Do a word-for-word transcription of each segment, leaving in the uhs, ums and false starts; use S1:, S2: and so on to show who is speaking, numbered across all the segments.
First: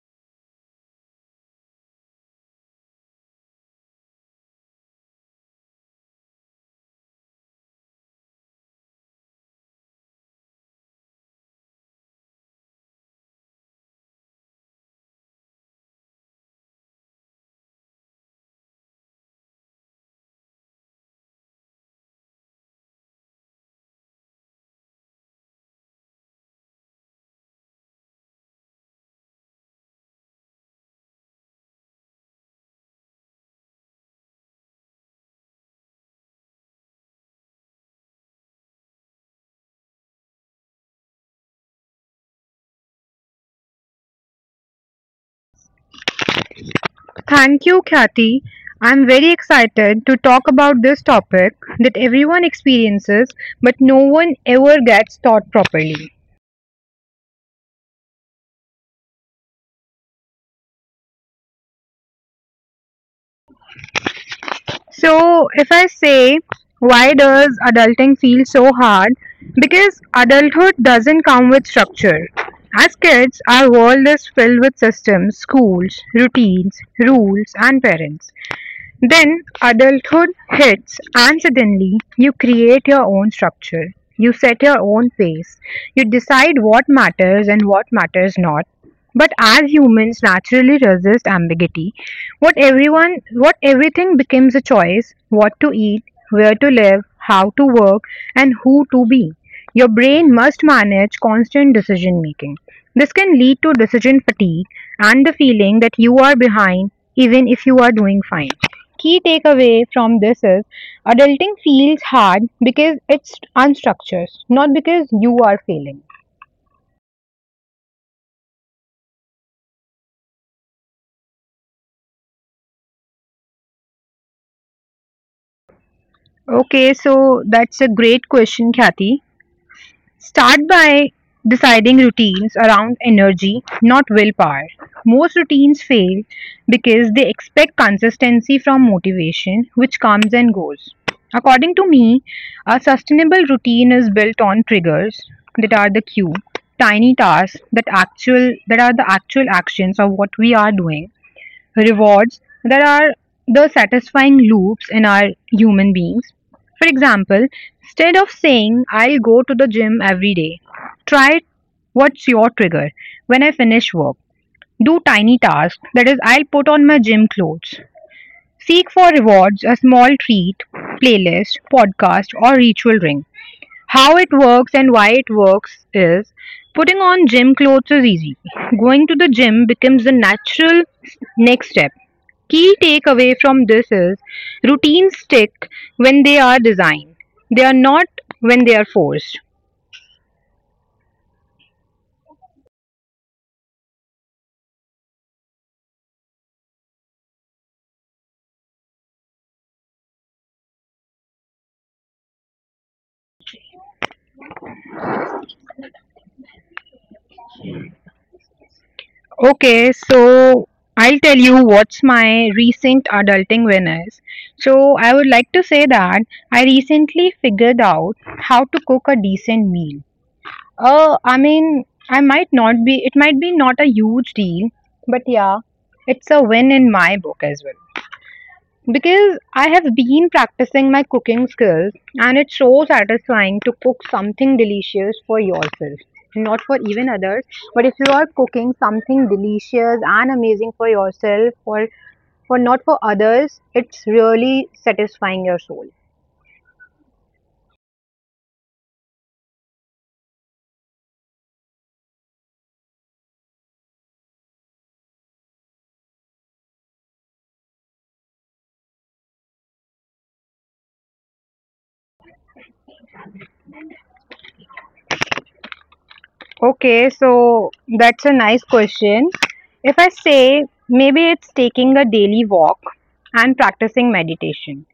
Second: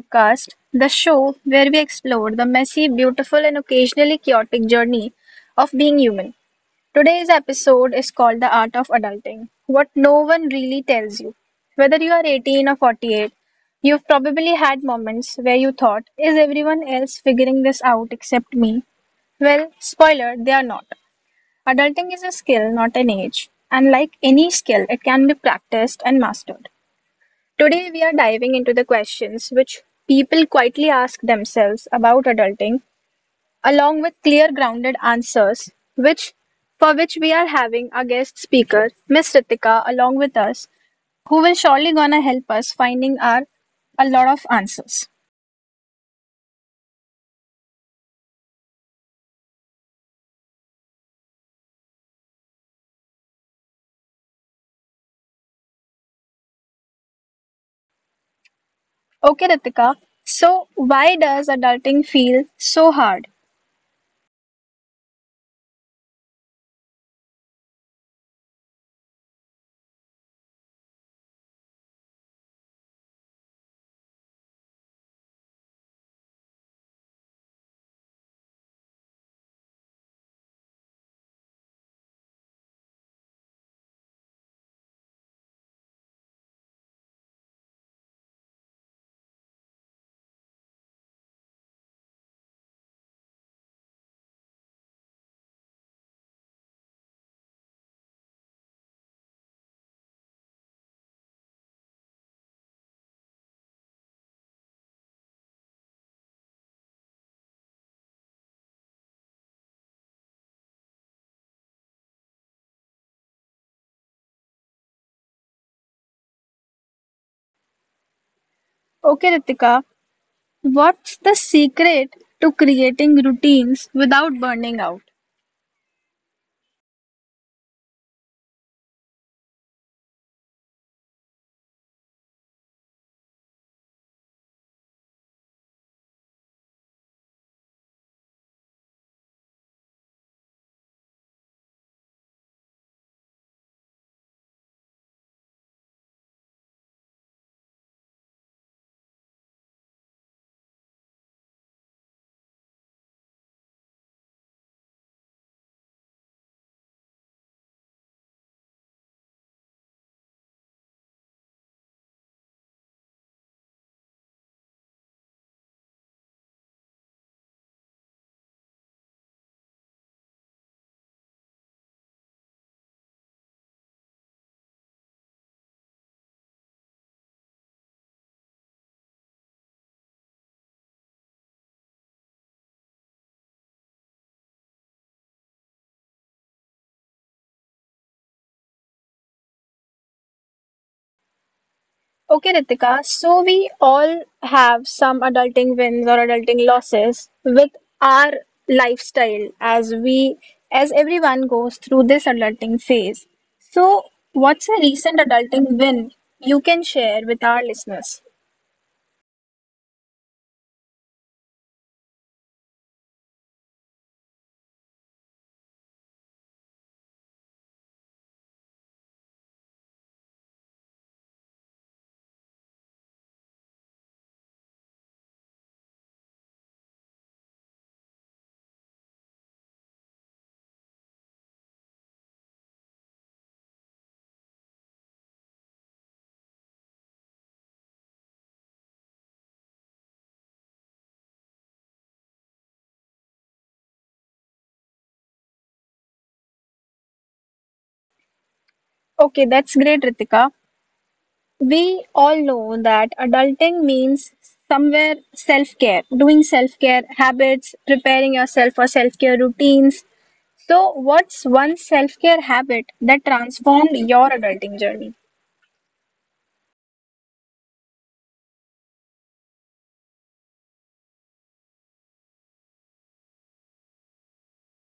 S1: podcast, the show where we explore the messy, beautiful, and occasionally chaotic journey of being human. Today's episode is called The Art of Adulting: What No One Really Tells You. Whether you are eighteen or forty-eight, you've probably had moments where you thought, is everyone else figuring this out except me? Well, spoiler, they are not. Adulting is a skill, not an age. And like any skill, it can be practiced and mastered. Today, we are diving into the questions which people quietly ask themselves about adulting, along with clear, grounded answers, which for which we are having our guest speaker, Miss Ritika, along with us, who will surely gonna help us finding our a lot of answers.
S2: Thank you, Khyati. I'm very excited to talk about this topic that everyone experiences, but no one ever gets taught properly.
S1: Okay, Ritika. So, why does adulting feel so hard?
S2: So, if I say, why does adulting feel so hard? Because adulthood doesn't come with structure. As kids, our world is filled with systems, schools, routines, rules, and parents. Then adulthood hits, and suddenly you create your own structure. You set your own pace. You decide what matters and what matters not. But as humans naturally resist ambiguity, what everyone, what everything becomes a choice: what to eat, where to live, how to work, and who to be. Your brain must manage constant decision making. This can lead to decision fatigue and the feeling that you are behind even if you are doing fine. Key takeaway from this is adulting feels hard because it's unstructured, not because you are failing.
S1: Okay, Ritika. What's the secret to creating routines without burning out?
S2: Okay, so that's a great question, Kathy. Start by deciding routines around energy, not willpower. Most routines fail because they expect consistency from motivation, which comes and goes. According to me, a sustainable routine is built on triggers that are the cue, tiny tasks that actual that are the actual actions of what we are doing, rewards that are the satisfying loops in our human beings. For example, instead of saying, I'll go to the gym every day, try what's your trigger when I finish work. Do tiny tasks, that is, I'll put on my gym clothes. Seek for rewards, a small treat, playlist, podcast, or ritual ring. How it works and why it works is putting on gym clothes is easy. Going to the gym becomes the natural next step. Key takeaway from this is routines stick when they are designed, they are not when they are forced.
S1: Okay, Ritika. So we all have some adulting wins or adulting losses with our lifestyle as we as everyone goes through this adulting phase. So what's a recent adulting win you can share with our listeners?
S2: Okay, so I'll tell you what's my recent adulting win is. So I would like to say that I recently figured out how to cook a decent meal. Uh, I mean, I might not be, it might be not a huge deal, but yeah, it's a win in my book as well. Because I have been practicing my cooking skills, and it's so satisfying to cook something delicious for yourself, not for even others. But if you are cooking something delicious and amazing for yourself, or for not for others, it's really satisfying your soul.
S1: Okay, that's great, Ritika. We all know that adulting means somewhere self care, doing self care habits, preparing yourself for self care routines. So, what's one self care habit that transformed your adulting journey?
S2: Okay, so that's a nice question. If I say maybe it's taking a daily walk and practicing meditation,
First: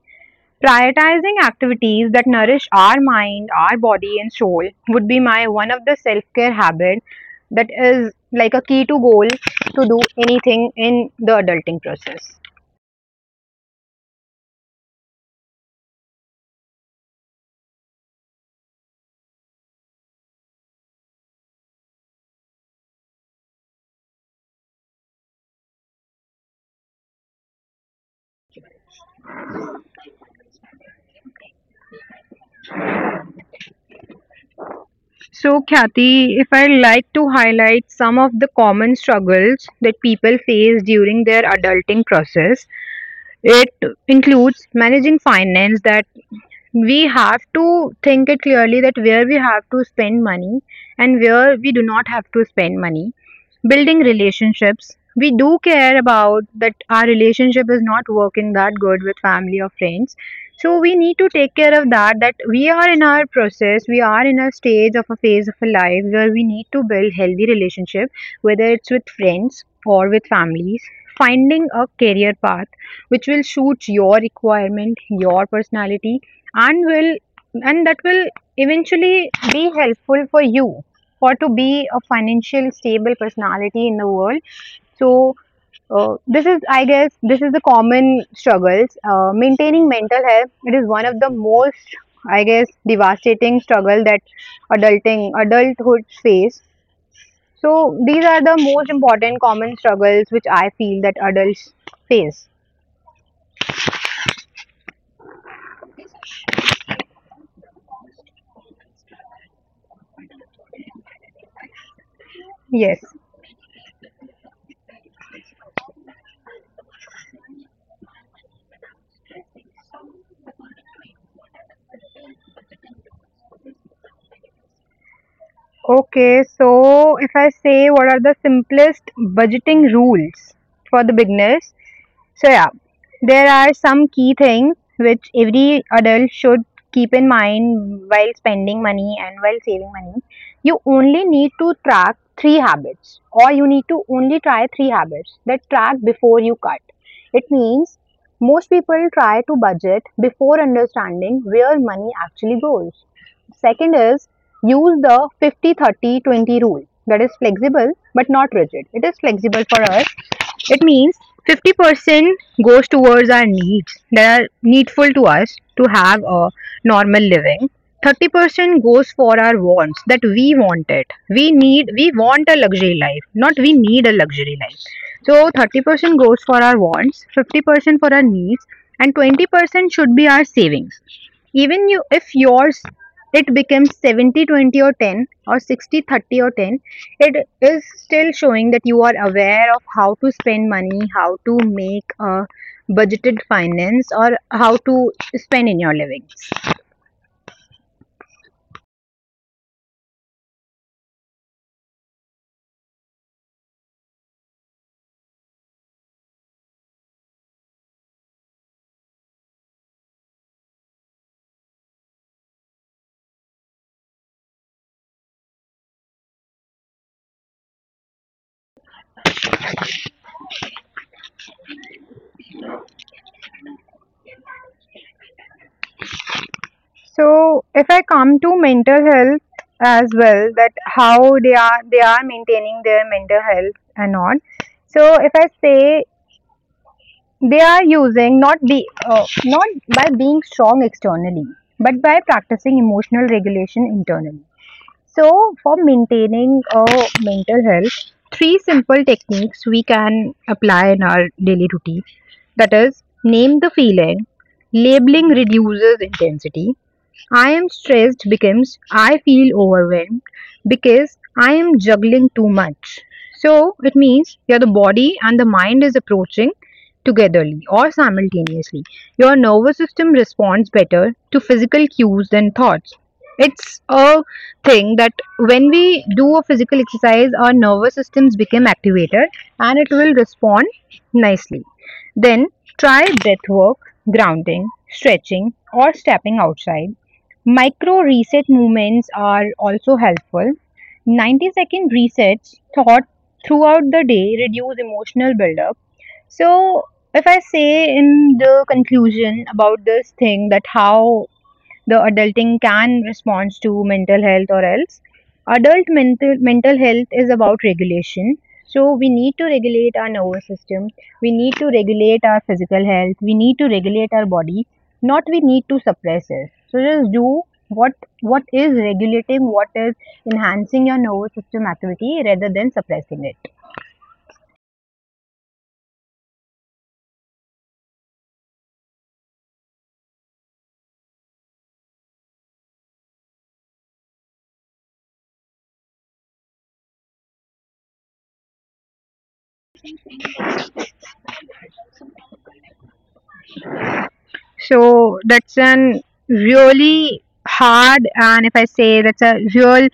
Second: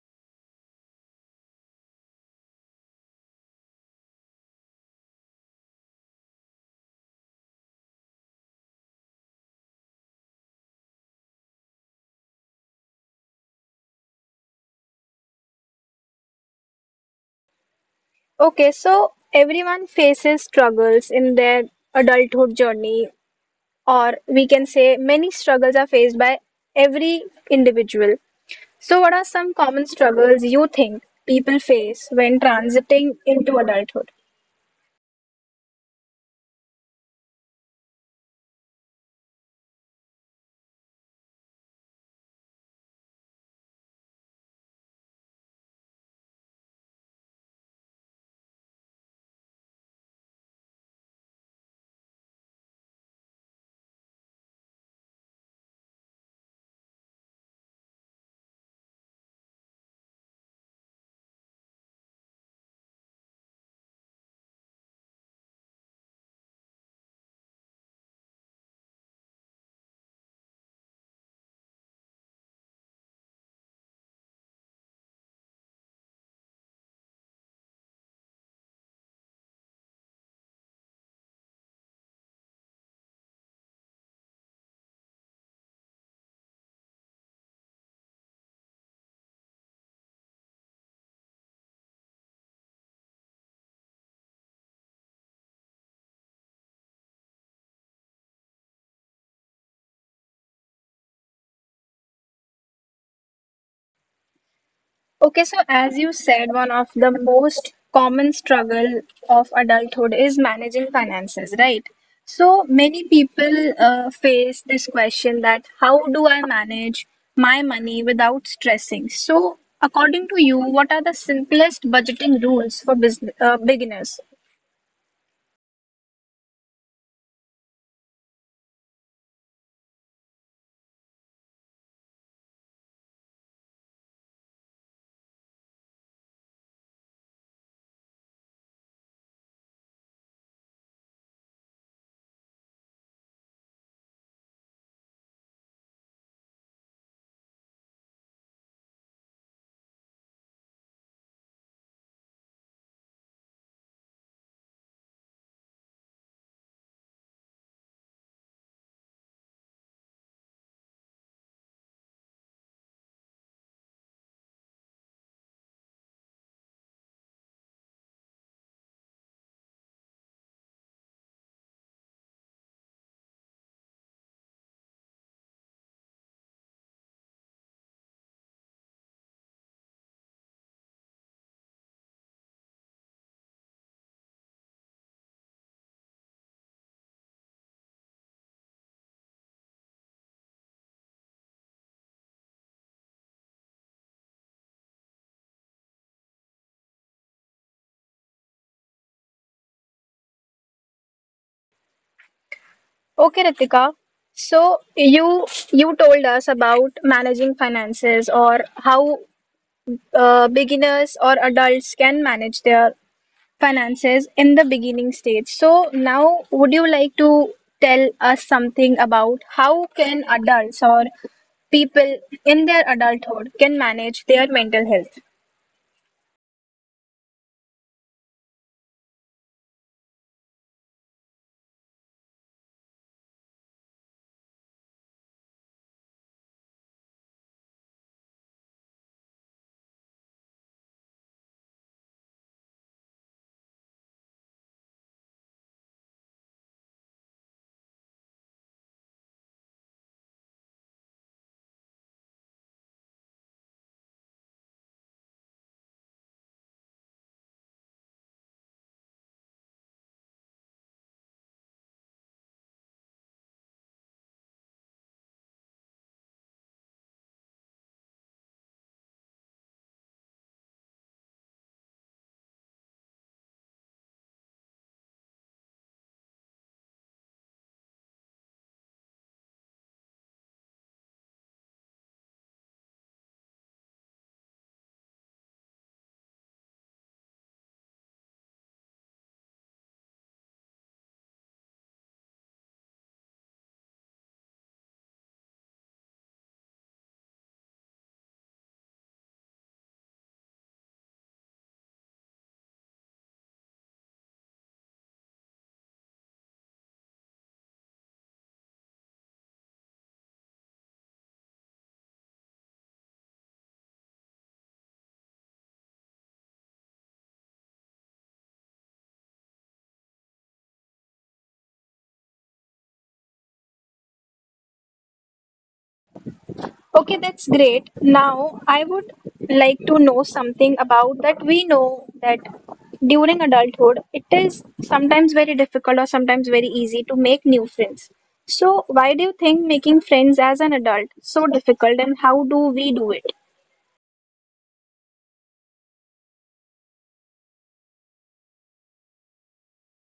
S2: prioritizing activities that nourish our mind, our body, and soul would be my one of the self care habit that is like a key to goal to do anything in the adulting process.
S1: Okay, so everyone faces struggles in their adulthood journey, or we can say many struggles are faced by every individual. So, what are some common struggles you think people face when transiting into adulthood?
S2: So, Khyati, if I like to highlight some of the common struggles that people face during their adulting process, it includes managing finance, that we have to think it clearly that where we have to spend money and where we do not have to spend money. Building relationships. We do care about that our relationship is not working that good with family or friends. So we need to take care of that, that we are in our process, we are in a stage of a phase of a life where we need to build healthy relationship, whether it's with friends or with families. Finding a career path which will suit your requirement, your personality, and will and that will eventually be helpful for you for to be a financial stable personality in the world. So, uh, this is, I guess, this is the common struggles. Uh, maintaining mental health, it is one of the most, I guess, devastating struggle that adulting adulthood face. So these are the most important common struggles which I feel that adults face.
S1: Okay, so as you said, one of the most common struggle of adulthood is managing finances, right? So
S2: Yes.
S1: many people uh, face this question that how do I manage my money without stressing? So according to you, what are the simplest budgeting rules for business uh, beginners?
S2: Okay, so if I say what are the simplest budgeting rules for the beginners, so yeah, there are some key things which every adult should keep in mind while spending money and while saving money. You only need to track three habits, or you need to only try three habits that track before you cut. It means most people try to budget before understanding where money actually goes. Second is, use the fifty thirty twenty rule that is flexible but not rigid, it is flexible for us. It means fifty percent goes towards our needs that are needful to us to have a normal living. thirty percent goes for our wants that we want it. We need, we want a luxury life, not we need a luxury life. So thirty percent goes for our wants, fifty percent for our needs, and twenty percent should be our savings. Even you, if yours it becomes seventy twenty or ten or sixty thirty or ten, it is still showing that you are aware of how to spend money, how to make a budgeted finance, or how to spend in your living.
S1: Okay, Ritika. So you you told us about managing finances or how uh, beginners or adults can manage their finances in the beginning stage. So now would you like to tell us something about how can adults or people in their adulthood can manage their mental health?
S2: So, if I come to mental health as well, that how they are they are maintaining their mental health and all. So, if I say they are using not be uh, not by being strong externally, but by practicing emotional regulation internally. So, for maintaining a mental health, three simple techniques we can apply in our daily routine. That is, name the feeling. Labeling reduces intensity. I am stressed becomes I feel overwhelmed because I am juggling too much. So it means your the body and the mind is approaching togetherly or simultaneously. Your nervous system responds better to physical cues than thoughts. It's a thing that when we do a physical exercise, our nervous systems become activated and it will respond nicely. Then try breath work, grounding, stretching, or stepping outside. Micro reset movements are also helpful. ninety second resets thought throughout the day reduce emotional buildup. So, if I say in the conclusion about this thing, that how the adulting can respond to mental health, or else adult mental mental health is about regulation. So we need to regulate our nervous system, we need to regulate our physical health, we need to regulate our body, not we need to suppress it. So just do what what is regulating, what is enhancing your nervous system activity rather than suppressing it.
S1: Okay, that's great. Now I would like to know something about that we know that during adulthood it is sometimes very difficult or sometimes very easy to make new friends. So why do you think making friends as an adult so difficult and how do we do it?
S2: So that's an really hard, and if I say that's a real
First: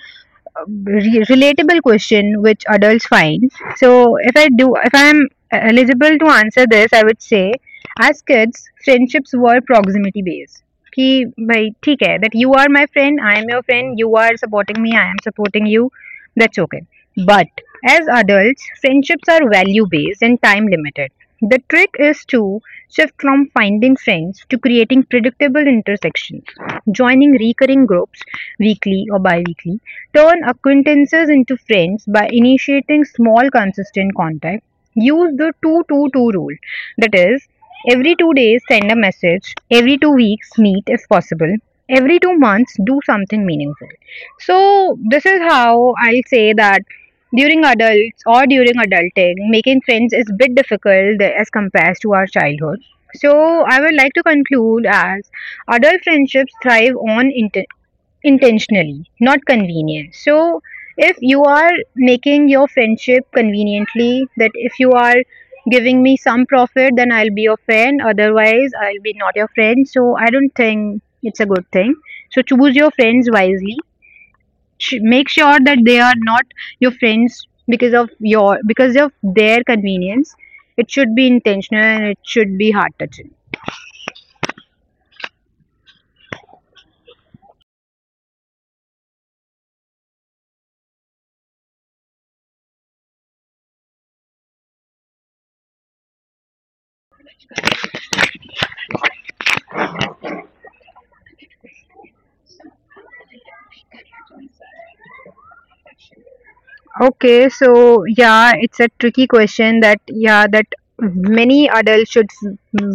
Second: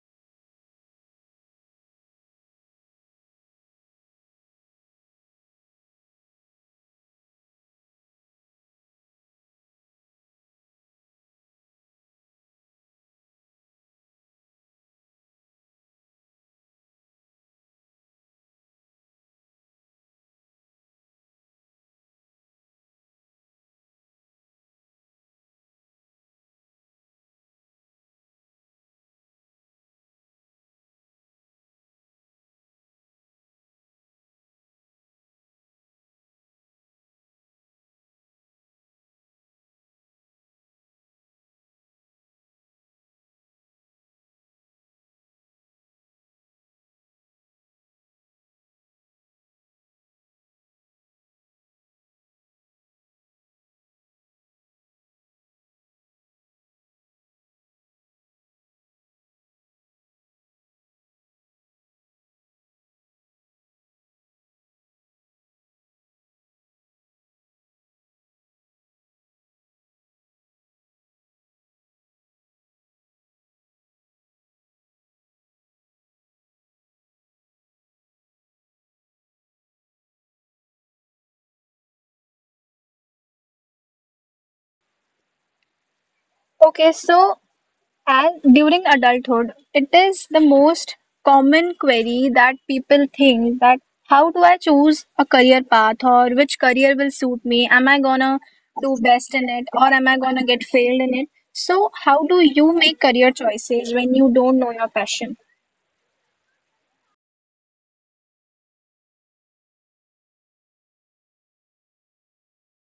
S2: uh, re- relatable question which adults find. So if I do if I'm eligible to answer this, I would say as kids friendships were proximity based. कि भाई ठीक है that you are my friend, I am your friend, you are supporting me, I am supporting you. That's okay. But as adults, friendships are value based and time limited. The trick is to shift from finding friends to creating predictable intersections, joining recurring groups weekly or bi weekly, turn acquaintances into friends by initiating small consistent contact, use the two two two rule that is, every two days send a message, every two weeks meet if possible, every two months do something meaningful. So, this is how I'll say that during adults or during adulting, making friends is bit difficult as compared to our childhood. So, I would like to conclude as adult friendships thrive on inten- intentionally, not convenience. So, if you are making your friendship conveniently, that if you are giving me some profit, then I'll be your friend, otherwise, I'll be not your friend. So, I don't think it's a good thing. So, choose your friends wisely, sh- make sure that they are not your friends because of your because of their convenience. It should be intentional and it should be heart touching.
S1: Okay, so as during adulthood, it is the most common query that people think that how do I choose a career path or which career will suit me? Am I gonna do best in it or am I gonna get failed in it? So how do you make career choices when you don't know your passion?
S2: Okay, so yeah, it's a tricky question that yeah, that many adults should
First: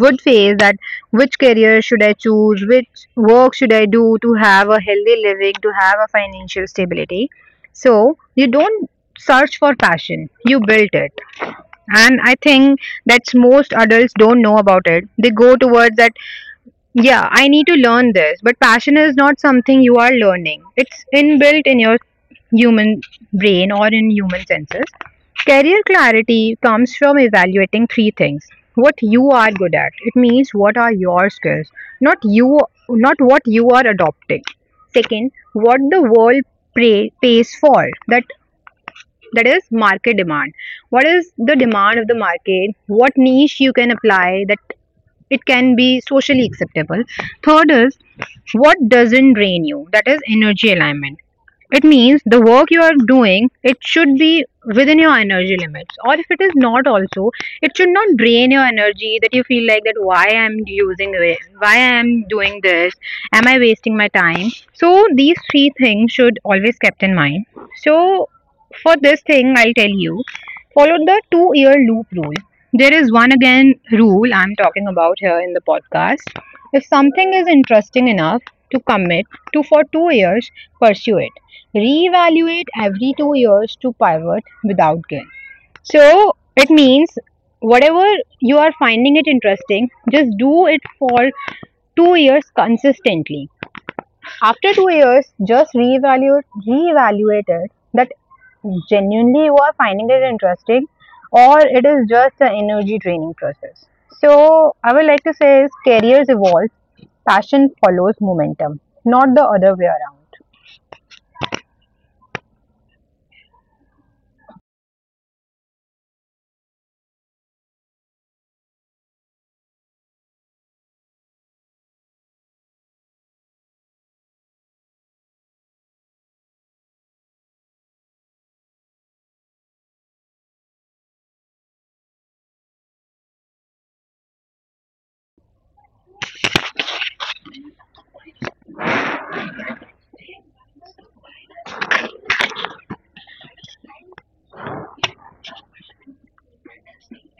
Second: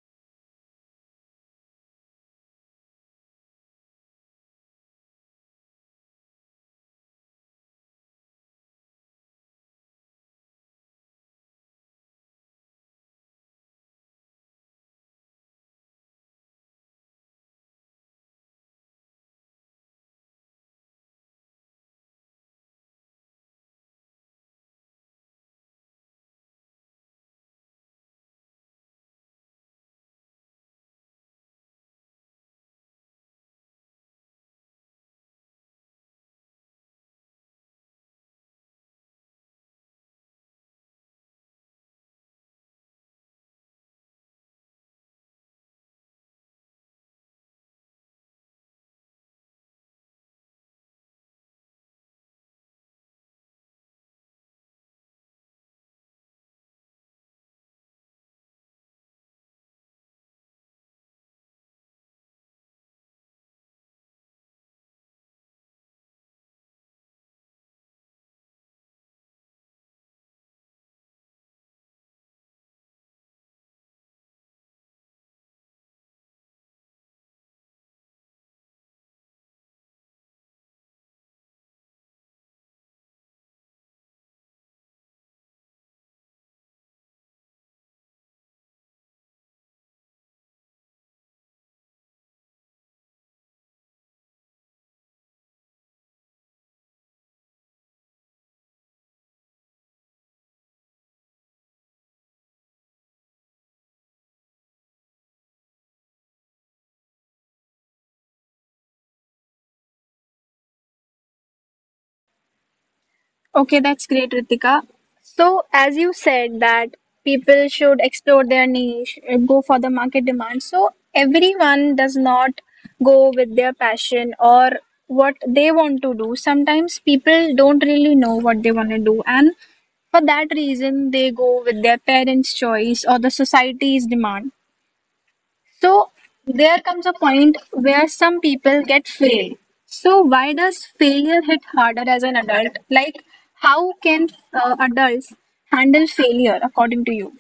S2: would face that which career should I choose, which work should I do to have a healthy living, to have a financial stability. So you don't search for passion, you built it. And I think that's most adults don't know about it, they go towards that yeah, I need to learn this, but passion is not something you are learning, it's inbuilt in your human brain or in human senses. Career clarity comes from evaluating three things. What you are good at, it means what are your skills, not you, not what you are adopting. Second, what the world pray, pays for, that that is market demand. What is the demand of the market, what niche you can apply, that it can be socially acceptable. Third is what doesn't drain you, that is energy alignment. It means the work you are doing, it should be within your energy limits, or if it is not also, it should not drain your energy, that you feel like that why I'm using this, why I'm doing this, am I wasting my time. So these three things should always kept in mind. So for this thing, I'll tell you, follow the two year loop rule. There is one again rule I'm talking about here in the podcast. If something is interesting enough to commit to for two years, pursue it. Reevaluate every two years to pivot without guilt. So it means whatever you are finding it interesting, just do it for two years consistently. After two years, just reevaluate, reevaluate it that genuinely you are finding it interesting, or it is just an energy draining process. So, I would like to say is careers evolve, passion follows momentum, not the other way around.
S1: Okay, that's great, Ritika. So, as you said that people should explore their niche, uh, go for the market demand. So, everyone does not go with their passion or what they want to do. Sometimes people don't really know what they want to do, and for that reason, they go with their parents' choice or the society's demand. So there comes a point where some people get failed. So why does failure hit harder as an adult? Like how can uh, adults handle failure according to you?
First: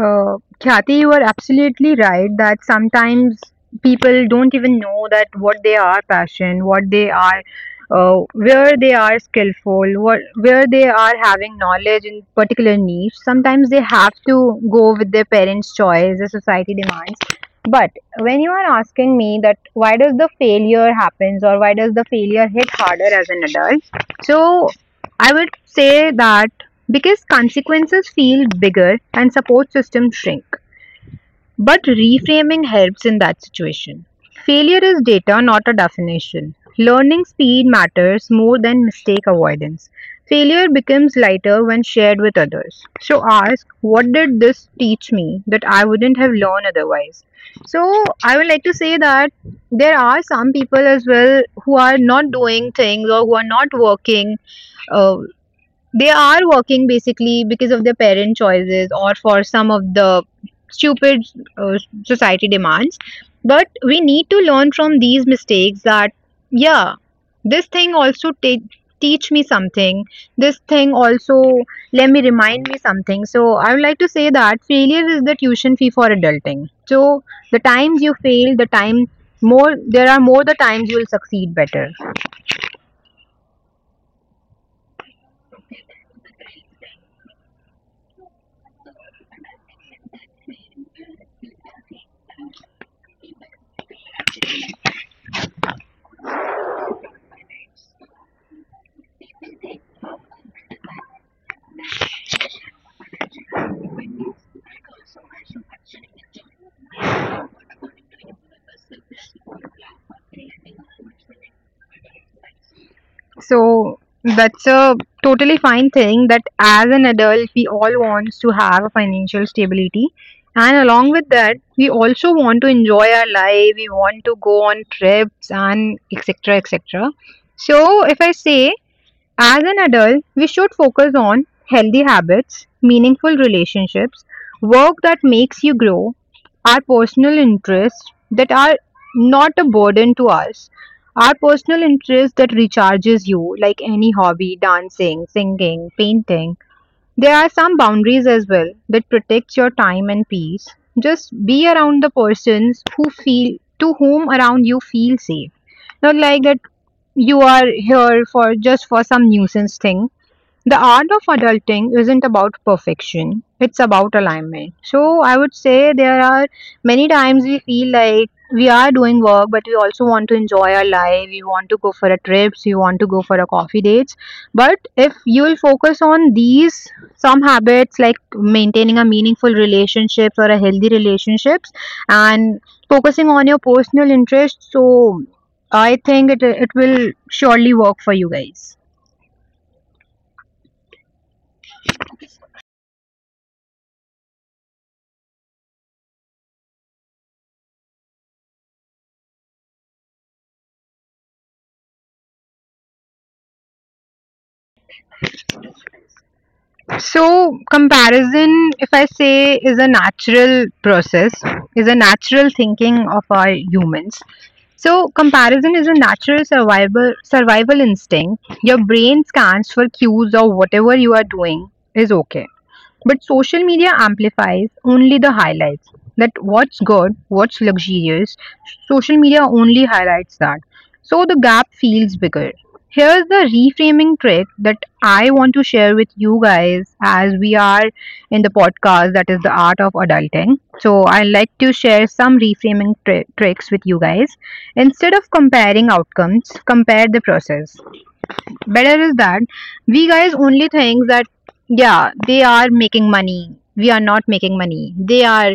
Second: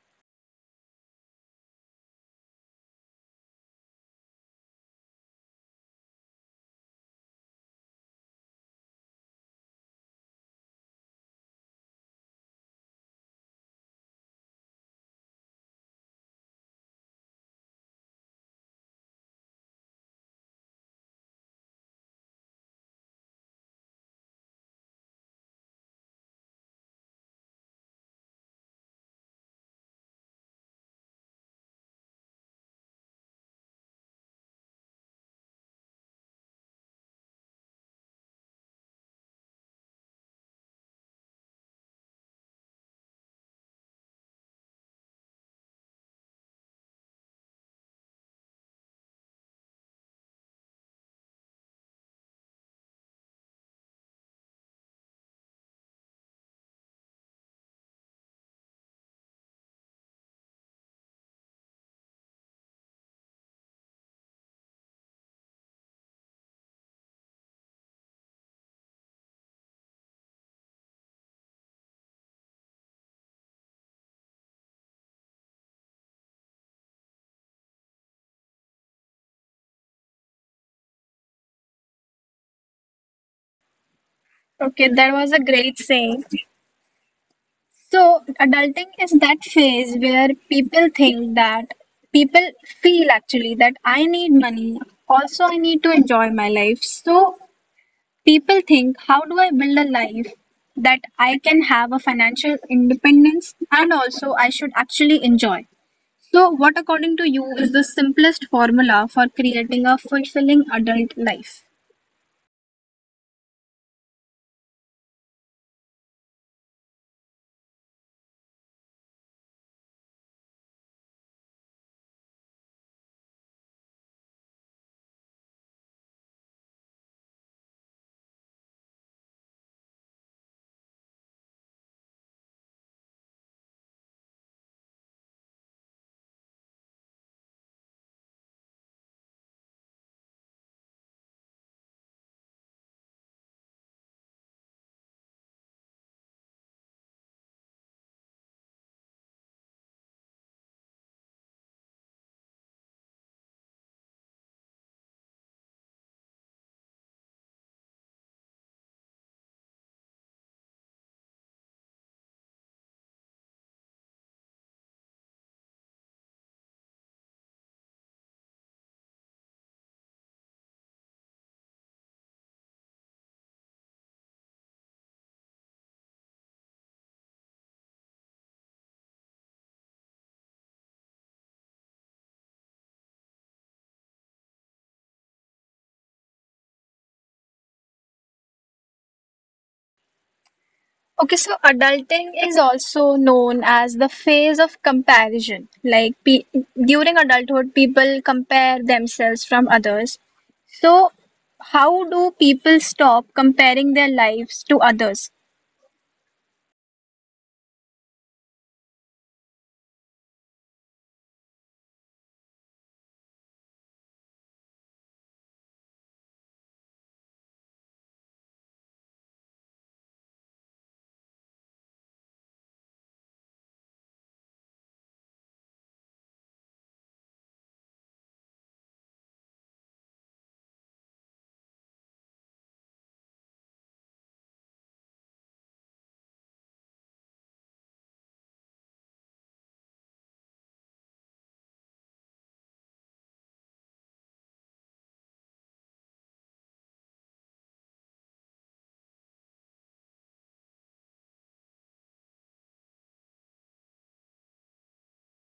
S2: Uh, Kathy, you are absolutely right that sometimes people don't even know that what they are passion, what they are, uh, where they are skillful, what where they are having knowledge in particular niche. Sometimes they have to go with their parents' choice, the society demands. But when you are asking me that why does the failure happens or why does the failure hit harder as an adult, so I would say that because consequences feel bigger and support systems shrink. But reframing helps in that situation. Failure is data, not a definition. Learning speed matters more than mistake avoidance. Failure becomes lighter when shared with others. So ask, what did this teach me that I wouldn't have learned otherwise? So I would like to say that there are some people as well who are not doing things or who are not working, uh, they are working basically because of their parent choices or for some of the stupid, uh, society demands, but we need to learn from these mistakes that yeah, this thing also ta- teach me something, this thing also let me remind me something. So I would like to say that failure is the tuition fee for adulting. So the times you fail, the time more, there are more the times you will succeed better.
S1: Okay, that was a great saying. So adulting is that phase where people think that people feel actually that I need money. Also, I need to enjoy my life. So people think, how do I build a life that I can have a financial independence and also I should actually enjoy? So, what according to you is the simplest formula for creating a fulfilling adult life?
S2: So that's a totally fine thing that as an adult we all wants to have a financial stability, and along with that we also want to enjoy our life, we want to go on trips and etc etc. So if I say, as an adult, we should focus on healthy habits, meaningful relationships, work that makes you grow, our personal interests that are not a burden to us, our personal interests that recharges you, like any hobby, dancing, singing, painting. There are some boundaries as well that protects your time and peace. Just be around the persons who feel to whom around you feel safe. Not like that you are here for just for some nuisance thing. The art of adulting isn't about perfection, it's about alignment. So, I would say there are many times we feel like we are doing work, but we also want to enjoy our life. We want to go for a trips, we want to go for a coffee dates. But if you will focus on these some habits like maintaining a meaningful relationships or a healthy relationships, and focusing on your personal interests, so I think it it will surely work for you guys.
S1: Okay, so adulting is also known as the phase of comparison. Like pe- during adulthood, people compare themselves from others. So, how do people stop comparing their lives to others?
S2: So, comparison, if I say, is a natural process, is a natural thinking of our humans. So, comparison is a natural survival survival instinct. Your brain scans for cues or whatever you are doing is okay. But social media amplifies only the highlights. That what's good, what's luxurious, social media only highlights that. So the gap feels bigger. Here's the reframing trick that I want to share with you guys as we are in the podcast that is the art of adulting. So, I like to share some reframing tri- tricks with you guys. Instead of comparing outcomes, compare the process. Better is that we guys only think that yeah, they are making money, we are not making money, they are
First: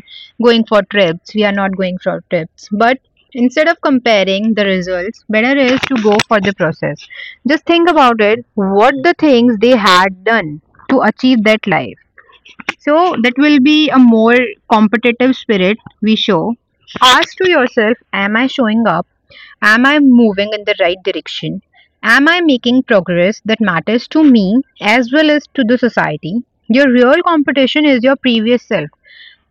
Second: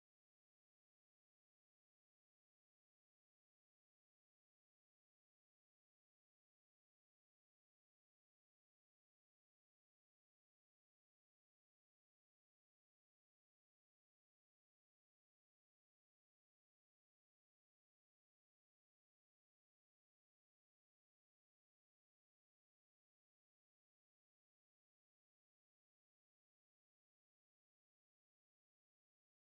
S2: going for trips, we are not going for trips. But instead of comparing the results, better is to go for the process. Just think about it, what the things they had done to achieve that life. So that will be a more competitive spirit we show. Ask to yourself, am I showing up? Am I moving in the right direction? Am I making progress that matters to me as well as to the society? Your real competition is your previous self,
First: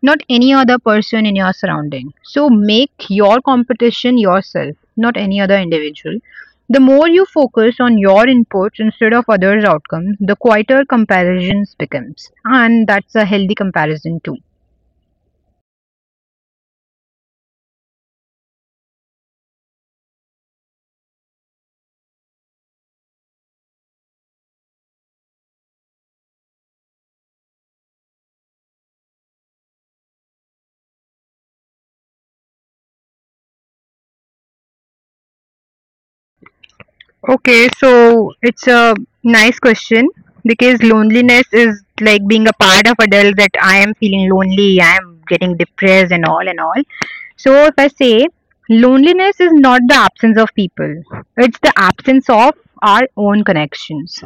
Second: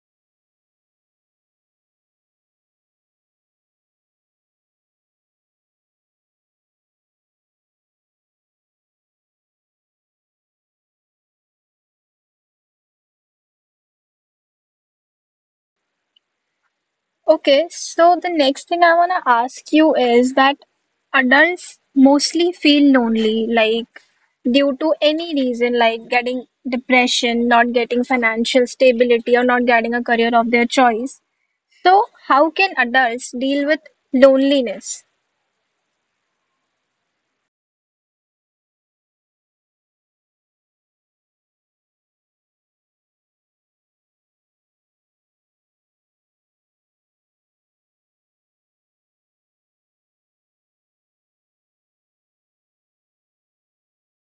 S2: not any other person in your surrounding. So make your competition yourself, not any other individual. The more you focus on your inputs instead of others' outcomes, the quieter comparisons becomes. And that's a healthy comparison too.
S1: Okay, so the next thing I want to ask you is that adults mostly feel lonely, like due to any reason, like getting depression, not getting financial stability, or not getting a career of their choice. So, how can adults deal with loneliness?
S2: Okay, so it's a nice question because loneliness is like being a part of adult that I am feeling lonely, I am getting depressed and all and all. So if I say, loneliness is not the absence of people, it's the absence of our own connections.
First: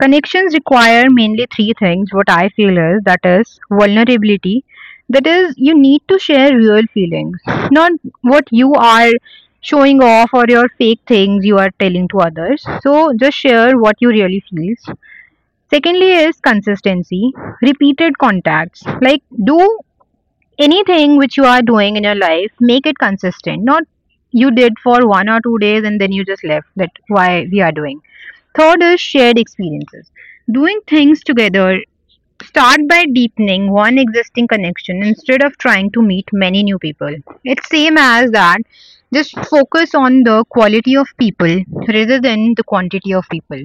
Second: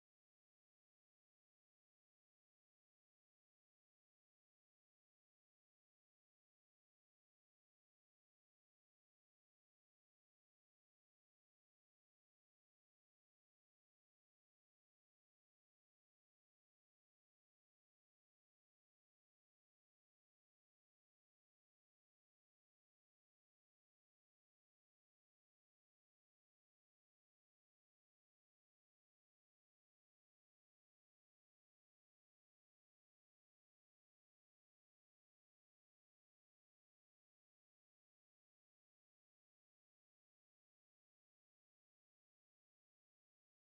S2: Connections require mainly three things what I feel is that is vulnerability, that is you need to share real feelings, not what you are showing off or your fake things you are telling to others. So just share what you really feel. Secondly is consistency, repeated contacts. Like do anything which you are doing in your life, make it consistent. Not you did for one or two days and then you just left. That why we are doing. Third is shared experiences. Doing things together. Start by deepening one existing connection instead of trying to meet many new people. It's same as that. Just focus on the quality of people rather than the quantity of people.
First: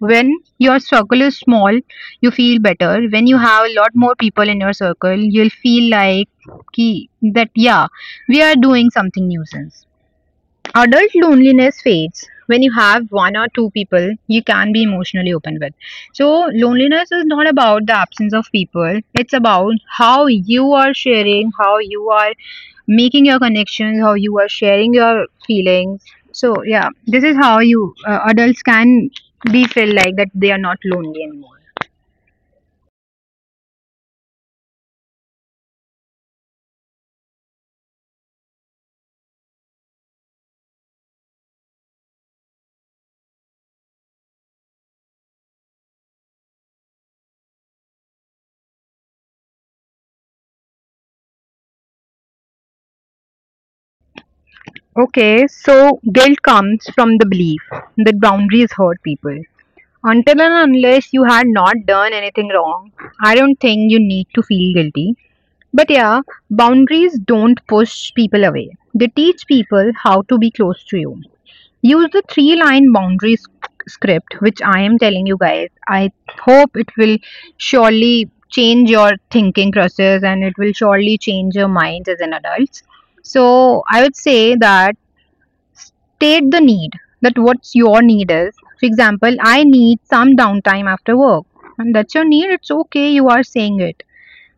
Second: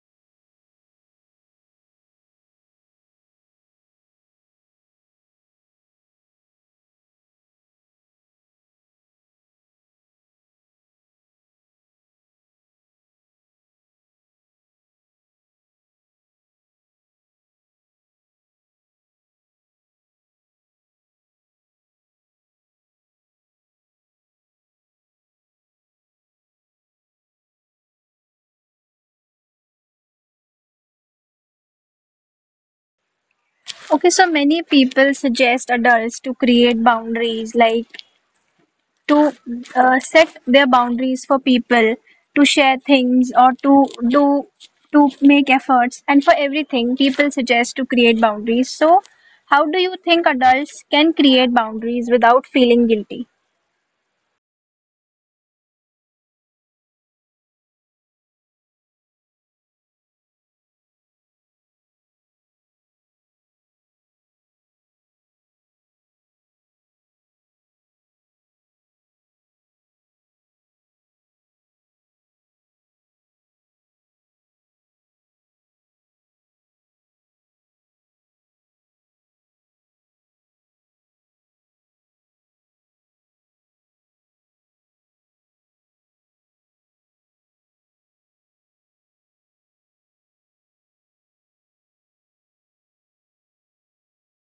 S2: When your circle is small, you feel better. When you have a lot more people in your circle, you'll feel like ki, that yeah, we are doing something nuisance. Adult loneliness fades when you have one or two people you can be emotionally open with. So loneliness is not about the absence of people, it's about how you are sharing, how you are making your connections, how you are sharing your feelings. So yeah, this is how you uh, adults can be feel like that they are not lonely anymore.
S1: Okay, so many people suggest adults to create boundaries, like to uh, set their boundaries for people to share things or to do to make efforts, and for everything people suggest to create boundaries. So how do you think adults can create boundaries without feeling guilty?
S2: Okay, so guilt comes from the belief that boundaries hurt people. Until and unless you had not done anything wrong, I don't think you need to feel guilty. But yeah, boundaries don't push people away. They teach people how to be close to you. Use the three line boundaries script, which I am telling you guys. I hope it will surely change your thinking process and it will surely change your mind as an adult. So I would say that state the need, that what's your need is. For example, I need some downtime after work. And that's your need, it's okay, you are saying it.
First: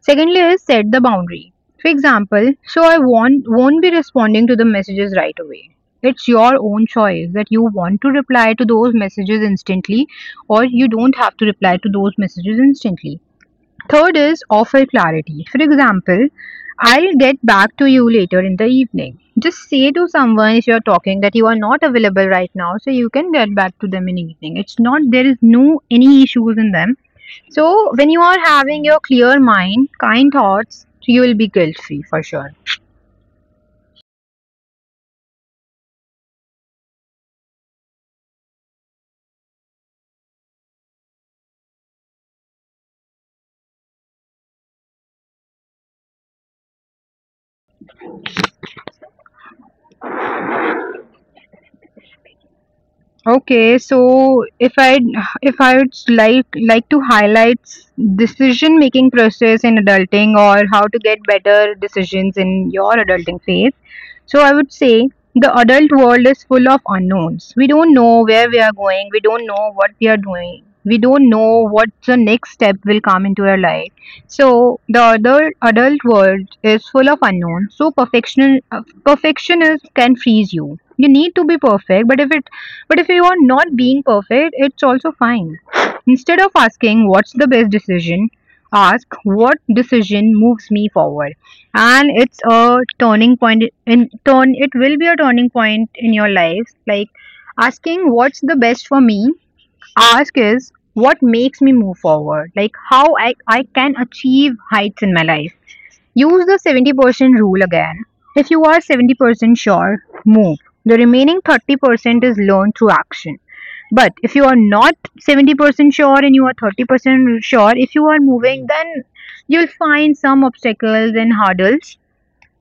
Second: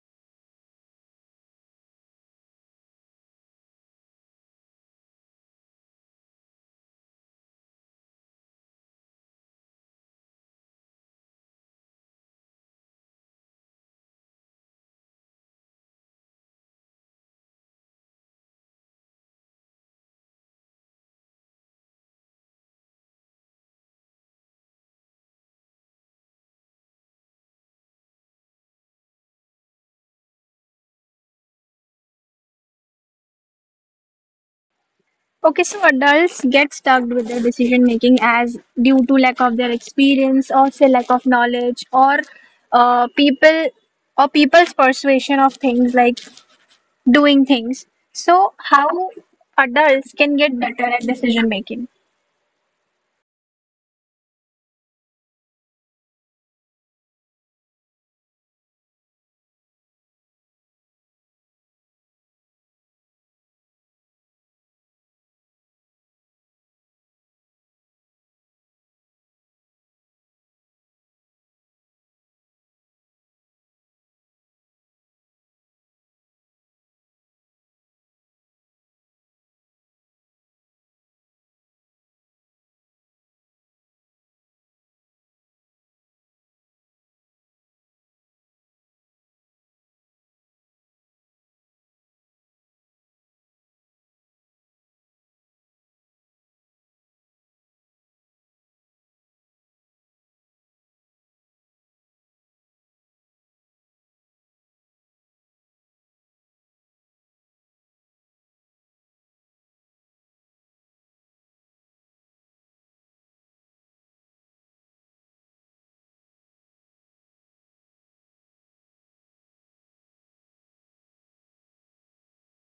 S2: Secondly, is set the boundary. For example, so I won't, won't be responding to the messages right away. It's your own choice that you want to reply to those messages instantly, or you don't have to reply to those messages instantly. Third is offer clarity. For example, I'll get back to you later in the evening. Just say to someone if you're talking that you are not available right now, so you can get back to them in evening. It's not there is no any issues in them. So when you are having your clear mind, kind thoughts, you will be guilt free for sure.
S1: Okay, so adults get stuck with their decision making as due to lack of their experience or say lack of knowledge, or uh, people or people's persuasion of things like doing things. So, how adults can get better at decision making?
S2: Okay, so if I if I would like like to highlight decision making process in adulting or how to get better decisions in your adulting phase. So I would say the adult world is full of unknowns. We don't know where we are going. We don't know what we are doing. We don't know what the next step will come into our life. So the other adult world is full of unknowns. So perfection uh, perfectionists can freeze you. You need to be perfect, but if it but if you are not being perfect, it's also fine. Instead of asking what's the best decision, ask what decision moves me forward. And it's a turning point in turn it will be a turning point in your life. Like asking what's the best for me, ask is what makes me move forward? Like how I, I can achieve heights in my life. Use the seventy percent rule again. If you are seventy percent sure, move. The remaining thirty percent is learned through action. But if you are not seventy percent sure and you are thirty percent sure, if you are moving, then you'll find some obstacles and hurdles.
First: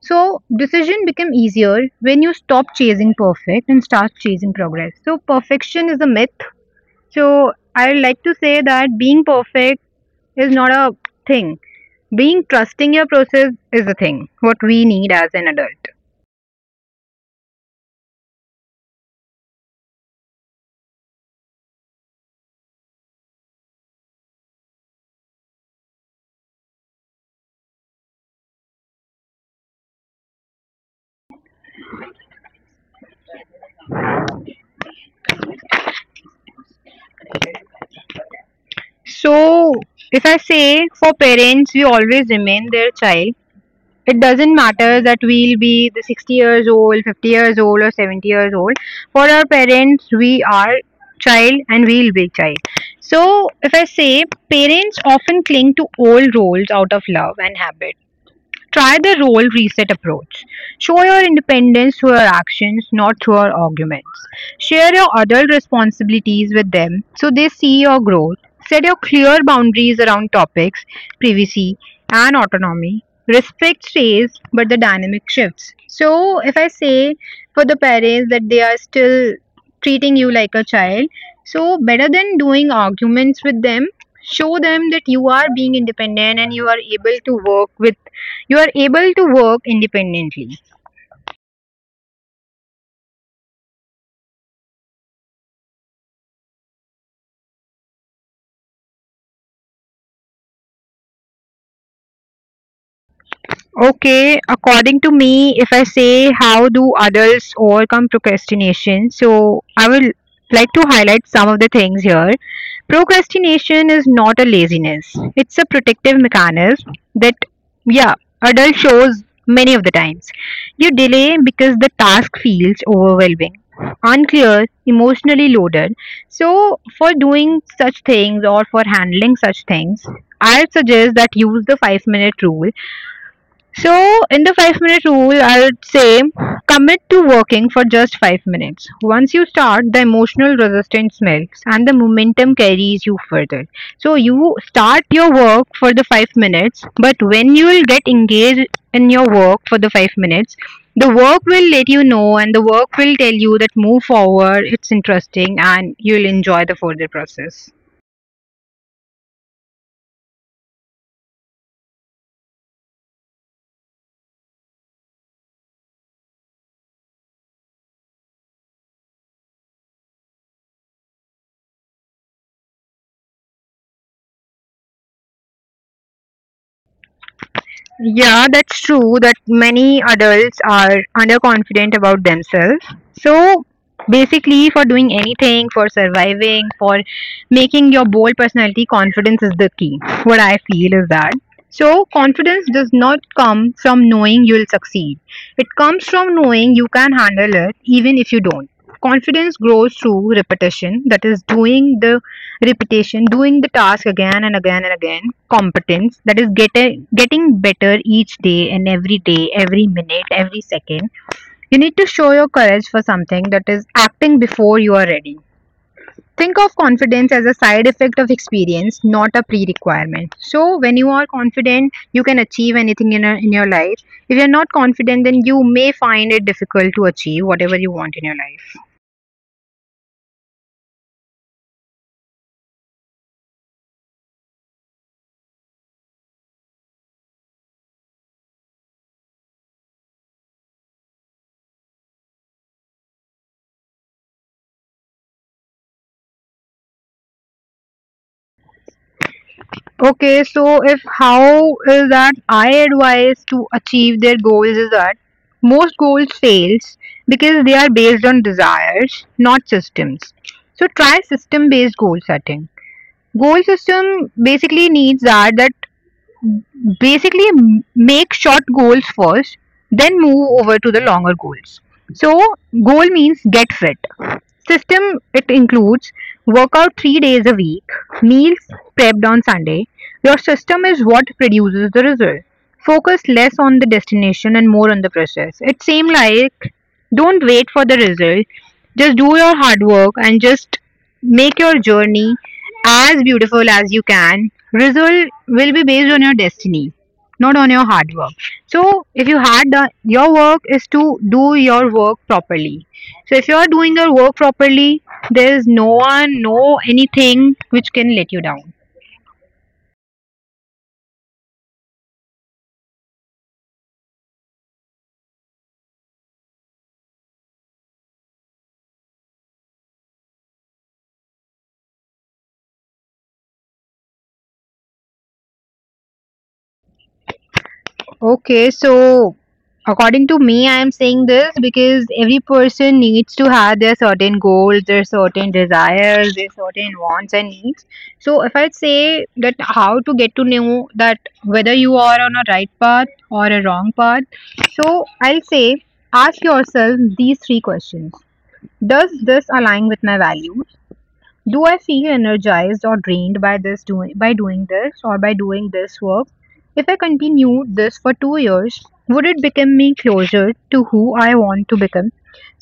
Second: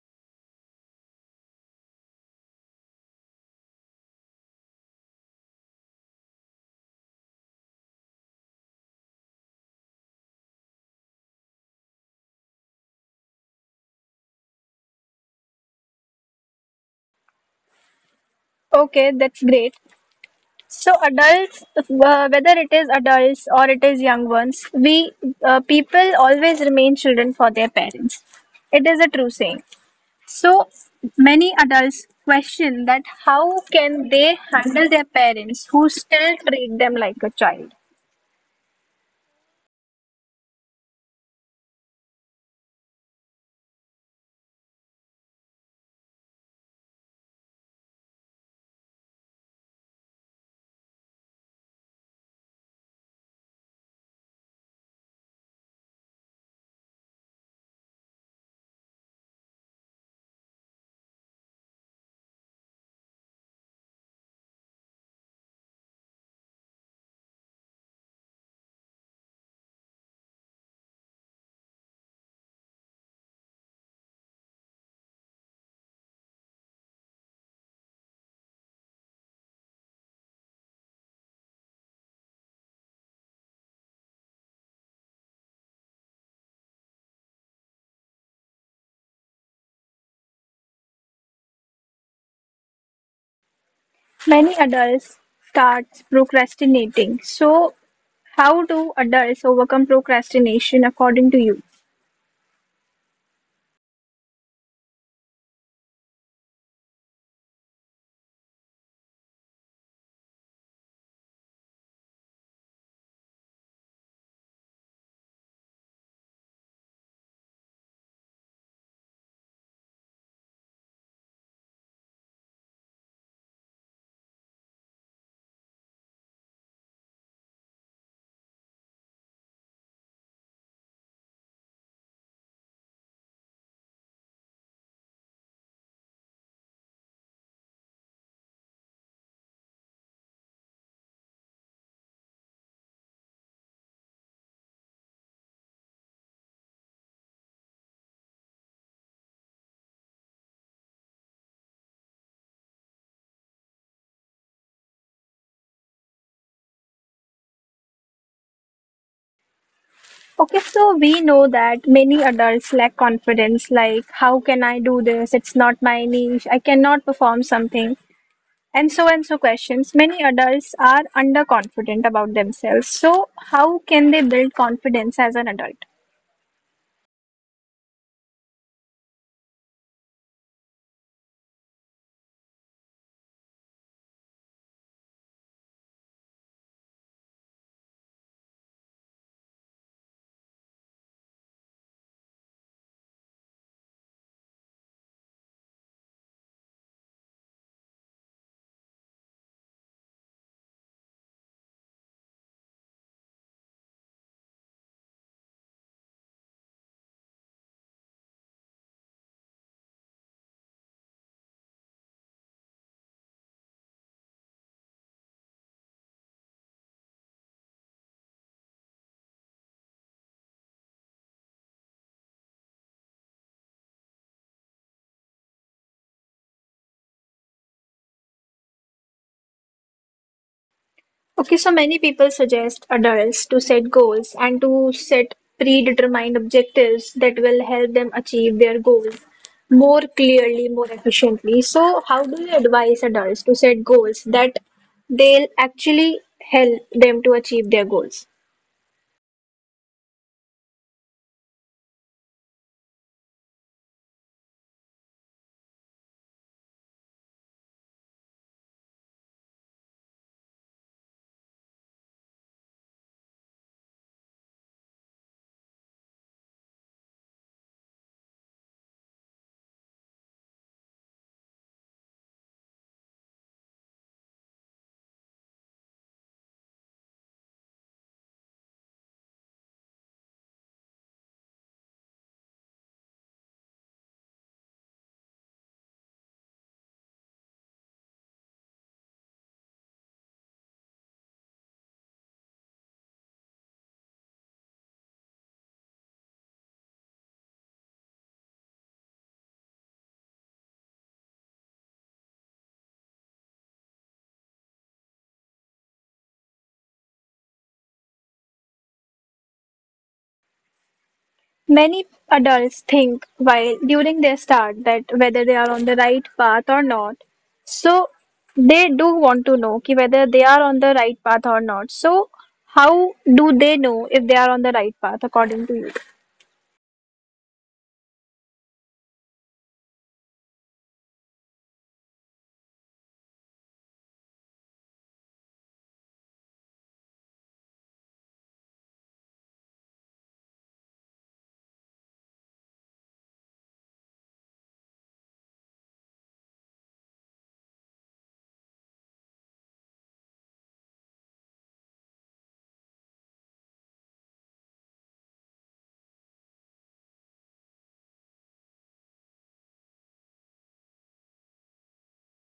S2: So, decision become easier when you stop chasing perfect and start chasing progress. So, perfection is a myth. So I like to say that being perfect is not a thing. Being trusting your process is a thing, what we need as an adult.
S1: Okay, that's great. So, adults, uh, whether it is adults or it is young ones, we uh, people always remain children for their parents. It is a true saying. So, many adults question that how can they handle their parents who still treat them like a child?
S2: So if I say for parents, we always remain their child. It doesn't matter that we'll be the sixty years old, fifty years old, or seventy years old. For our parents, we are child and we'll be child. So if I say parents often cling to old roles out of love and habit. Try the role reset approach. Show your independence through your actions, not through your arguments. Share your adult responsibilities with them so they see your growth. Set your clear boundaries around topics, privacy, and autonomy. Respect stays, but the dynamic shifts. So, if I say for the parents that they are still treating you like a child, so better than doing arguments with them, show them that you are being independent and you are able to work with you are able to work independently.
S1: Many adults start procrastinating. So, how do adults overcome procrastination according to you?
S2: Okay, according to me, if I say how do adults overcome procrastination, so I will like to highlight some of the things here. Procrastination is not a laziness, it's a protective mechanism that, yeah, adult shows many of the times. You delay because the task feels overwhelming, unclear, emotionally loaded. So, for doing such things or for handling such things, I suggest that use the five minute rule, so in the five minute rule, I would say commit to working for just five minutes. Once you start, the emotional resistance melts and the momentum carries you further. So, you start your work for the five minutes, but when you will get engaged in your work for the five minutes, the work will let you know and the work will tell you that move forward, it's interesting, and you'll enjoy the further process.
S1: Okay, so we know that many adults lack confidence, like, how can I do this? It's not my niche. I cannot perform something. And so and so questions. Many adults are underconfident about themselves. So, how can they build confidence as an adult?
S2: Yeah, that's true that many adults are underconfident about themselves. So basically for doing anything, for surviving, for making your bold personality, confidence is the key. What I feel is that. So confidence does not come from knowing you'll succeed. It comes from knowing you can handle it even if you don't. Confidence grows through repetition, that is doing the repetition doing the task again and again and again, competence, that is get a, getting better each day and every day, every minute, every second. You need to show your courage for something, that is acting before you are ready. Think of confidence as a side effect of experience, not a pre-requirement. So when you are confident, you can achieve anything in, a, in your life. If you're not confident, then you may find it difficult to achieve whatever you want in your life.
S1: Okay, so many people suggest adults to set goals and to set predetermined objectives that will help them achieve their goals more clearly, more efficiently. So, how do you advise adults to set goals that they'll actually help them to achieve their goals?
S2: Okay, so if how is that I advise to achieve their goals is that most goals fails because they are based on desires, not systems. So try system based goal setting. Goal system basically needs that that basically make short goals first, then move over to the longer goals. So, goal means get fit. System, it includes workout three days a week, meals prepped on Sunday. Your system is what produces the result. Focus less on the destination and more on the process. It seems like don't wait for the result, just do your hard work and just make your journey as beautiful as you can, result will be based on your destiny, not on your hard work. So, if you had done your work, is to do your work properly. So, if you are doing your work properly, there is no one, no anything which can let you down.
S1: Many adults think while during their start that whether they are on the right path or not. So they do want to know ki whether they are on the right path or not. So how do they know if they are on the right path according to you?
S2: Okay, so according to me, I am saying this because every person needs to have their certain goals, their certain desires, their certain wants and needs. So if I say that how to get to know that whether you are on a right path or a wrong path, so I'll say ask yourself these three questions. Does this align with my values? Do I feel energized or drained by this doing by doing this or by doing this work? If I continued this for two years, would it become me closer to who I want to become?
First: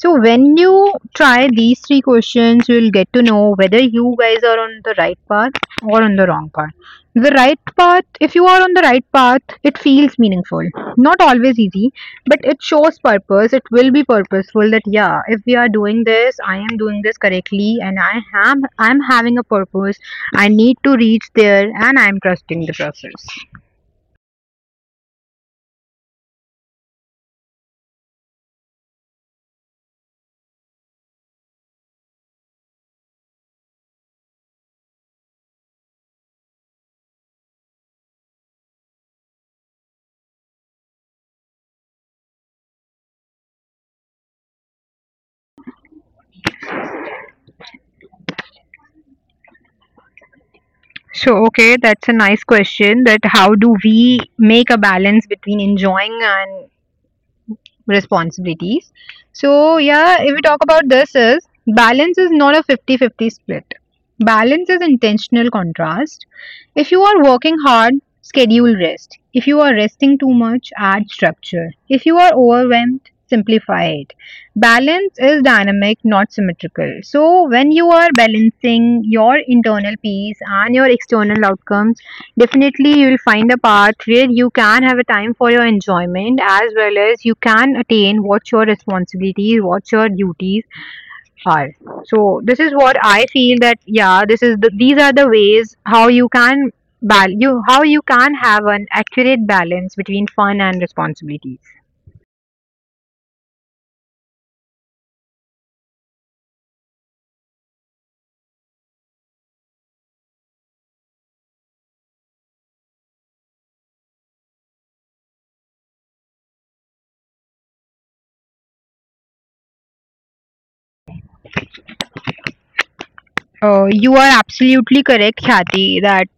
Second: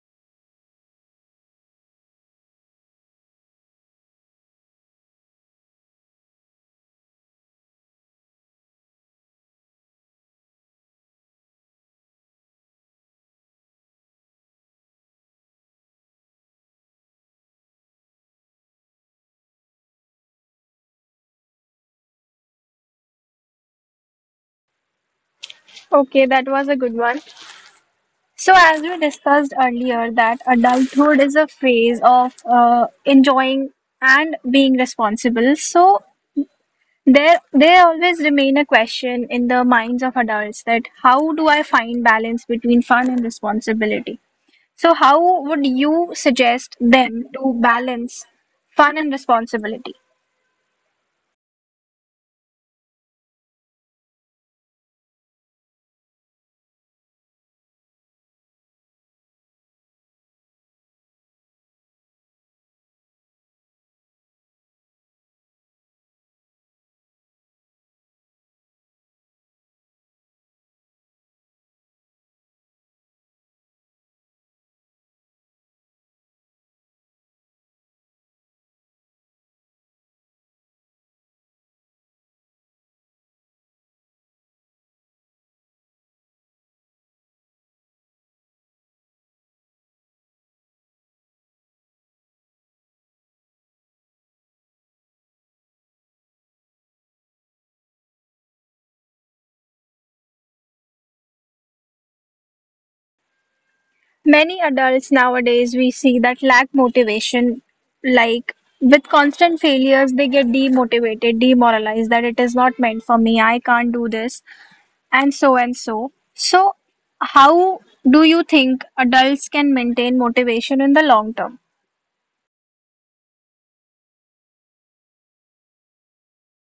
S2: So when you try these three questions, you'll get to know whether you guys are on the right path or on the wrong path. The right path, if you are on the right path, it feels meaningful, not always easy, but it shows purpose. It will be purposeful. That yeah, if we are doing this, I am doing this correctly, and i am I'm having a purpose. I need to reach there and I'm trusting the process.
S1: Okay, that was a good one. So, as we discussed earlier, that adulthood is a phase of uh, enjoying and being responsible. So, There, there always remain a question in the minds of adults that how do I find balance between fun and responsibility? So, how would you suggest them to balance fun and responsibility?
S2: So okay, that's a nice question, that how do we make a balance between enjoying and responsibilities. So, yeah, if we talk about this, is balance is not a fifty-fifty split. Balance is intentional contrast. If you are working hard, schedule rest. If you are resting too much, add structure. If you are overwhelmed, simplify it. Balance is dynamic, not symmetrical. So when you are balancing your internal peace and your external outcomes, definitely you will find a path where you can have a time for your enjoyment, as well as you can attain what your responsibilities, what your duties are. So this is what I feel, that yeah, this is the, these are the ways how you can bal- you how you can have an accurate balance between fun and responsibilities.
S1: Many adults nowadays we see that lack motivation, like with constant failures, they get demotivated, demoralized that it is not meant for me, I can't do this, and so and so. So, how do you think adults can maintain motivation in the long term?
S2: Uh, you are absolutely correct, Khyati, that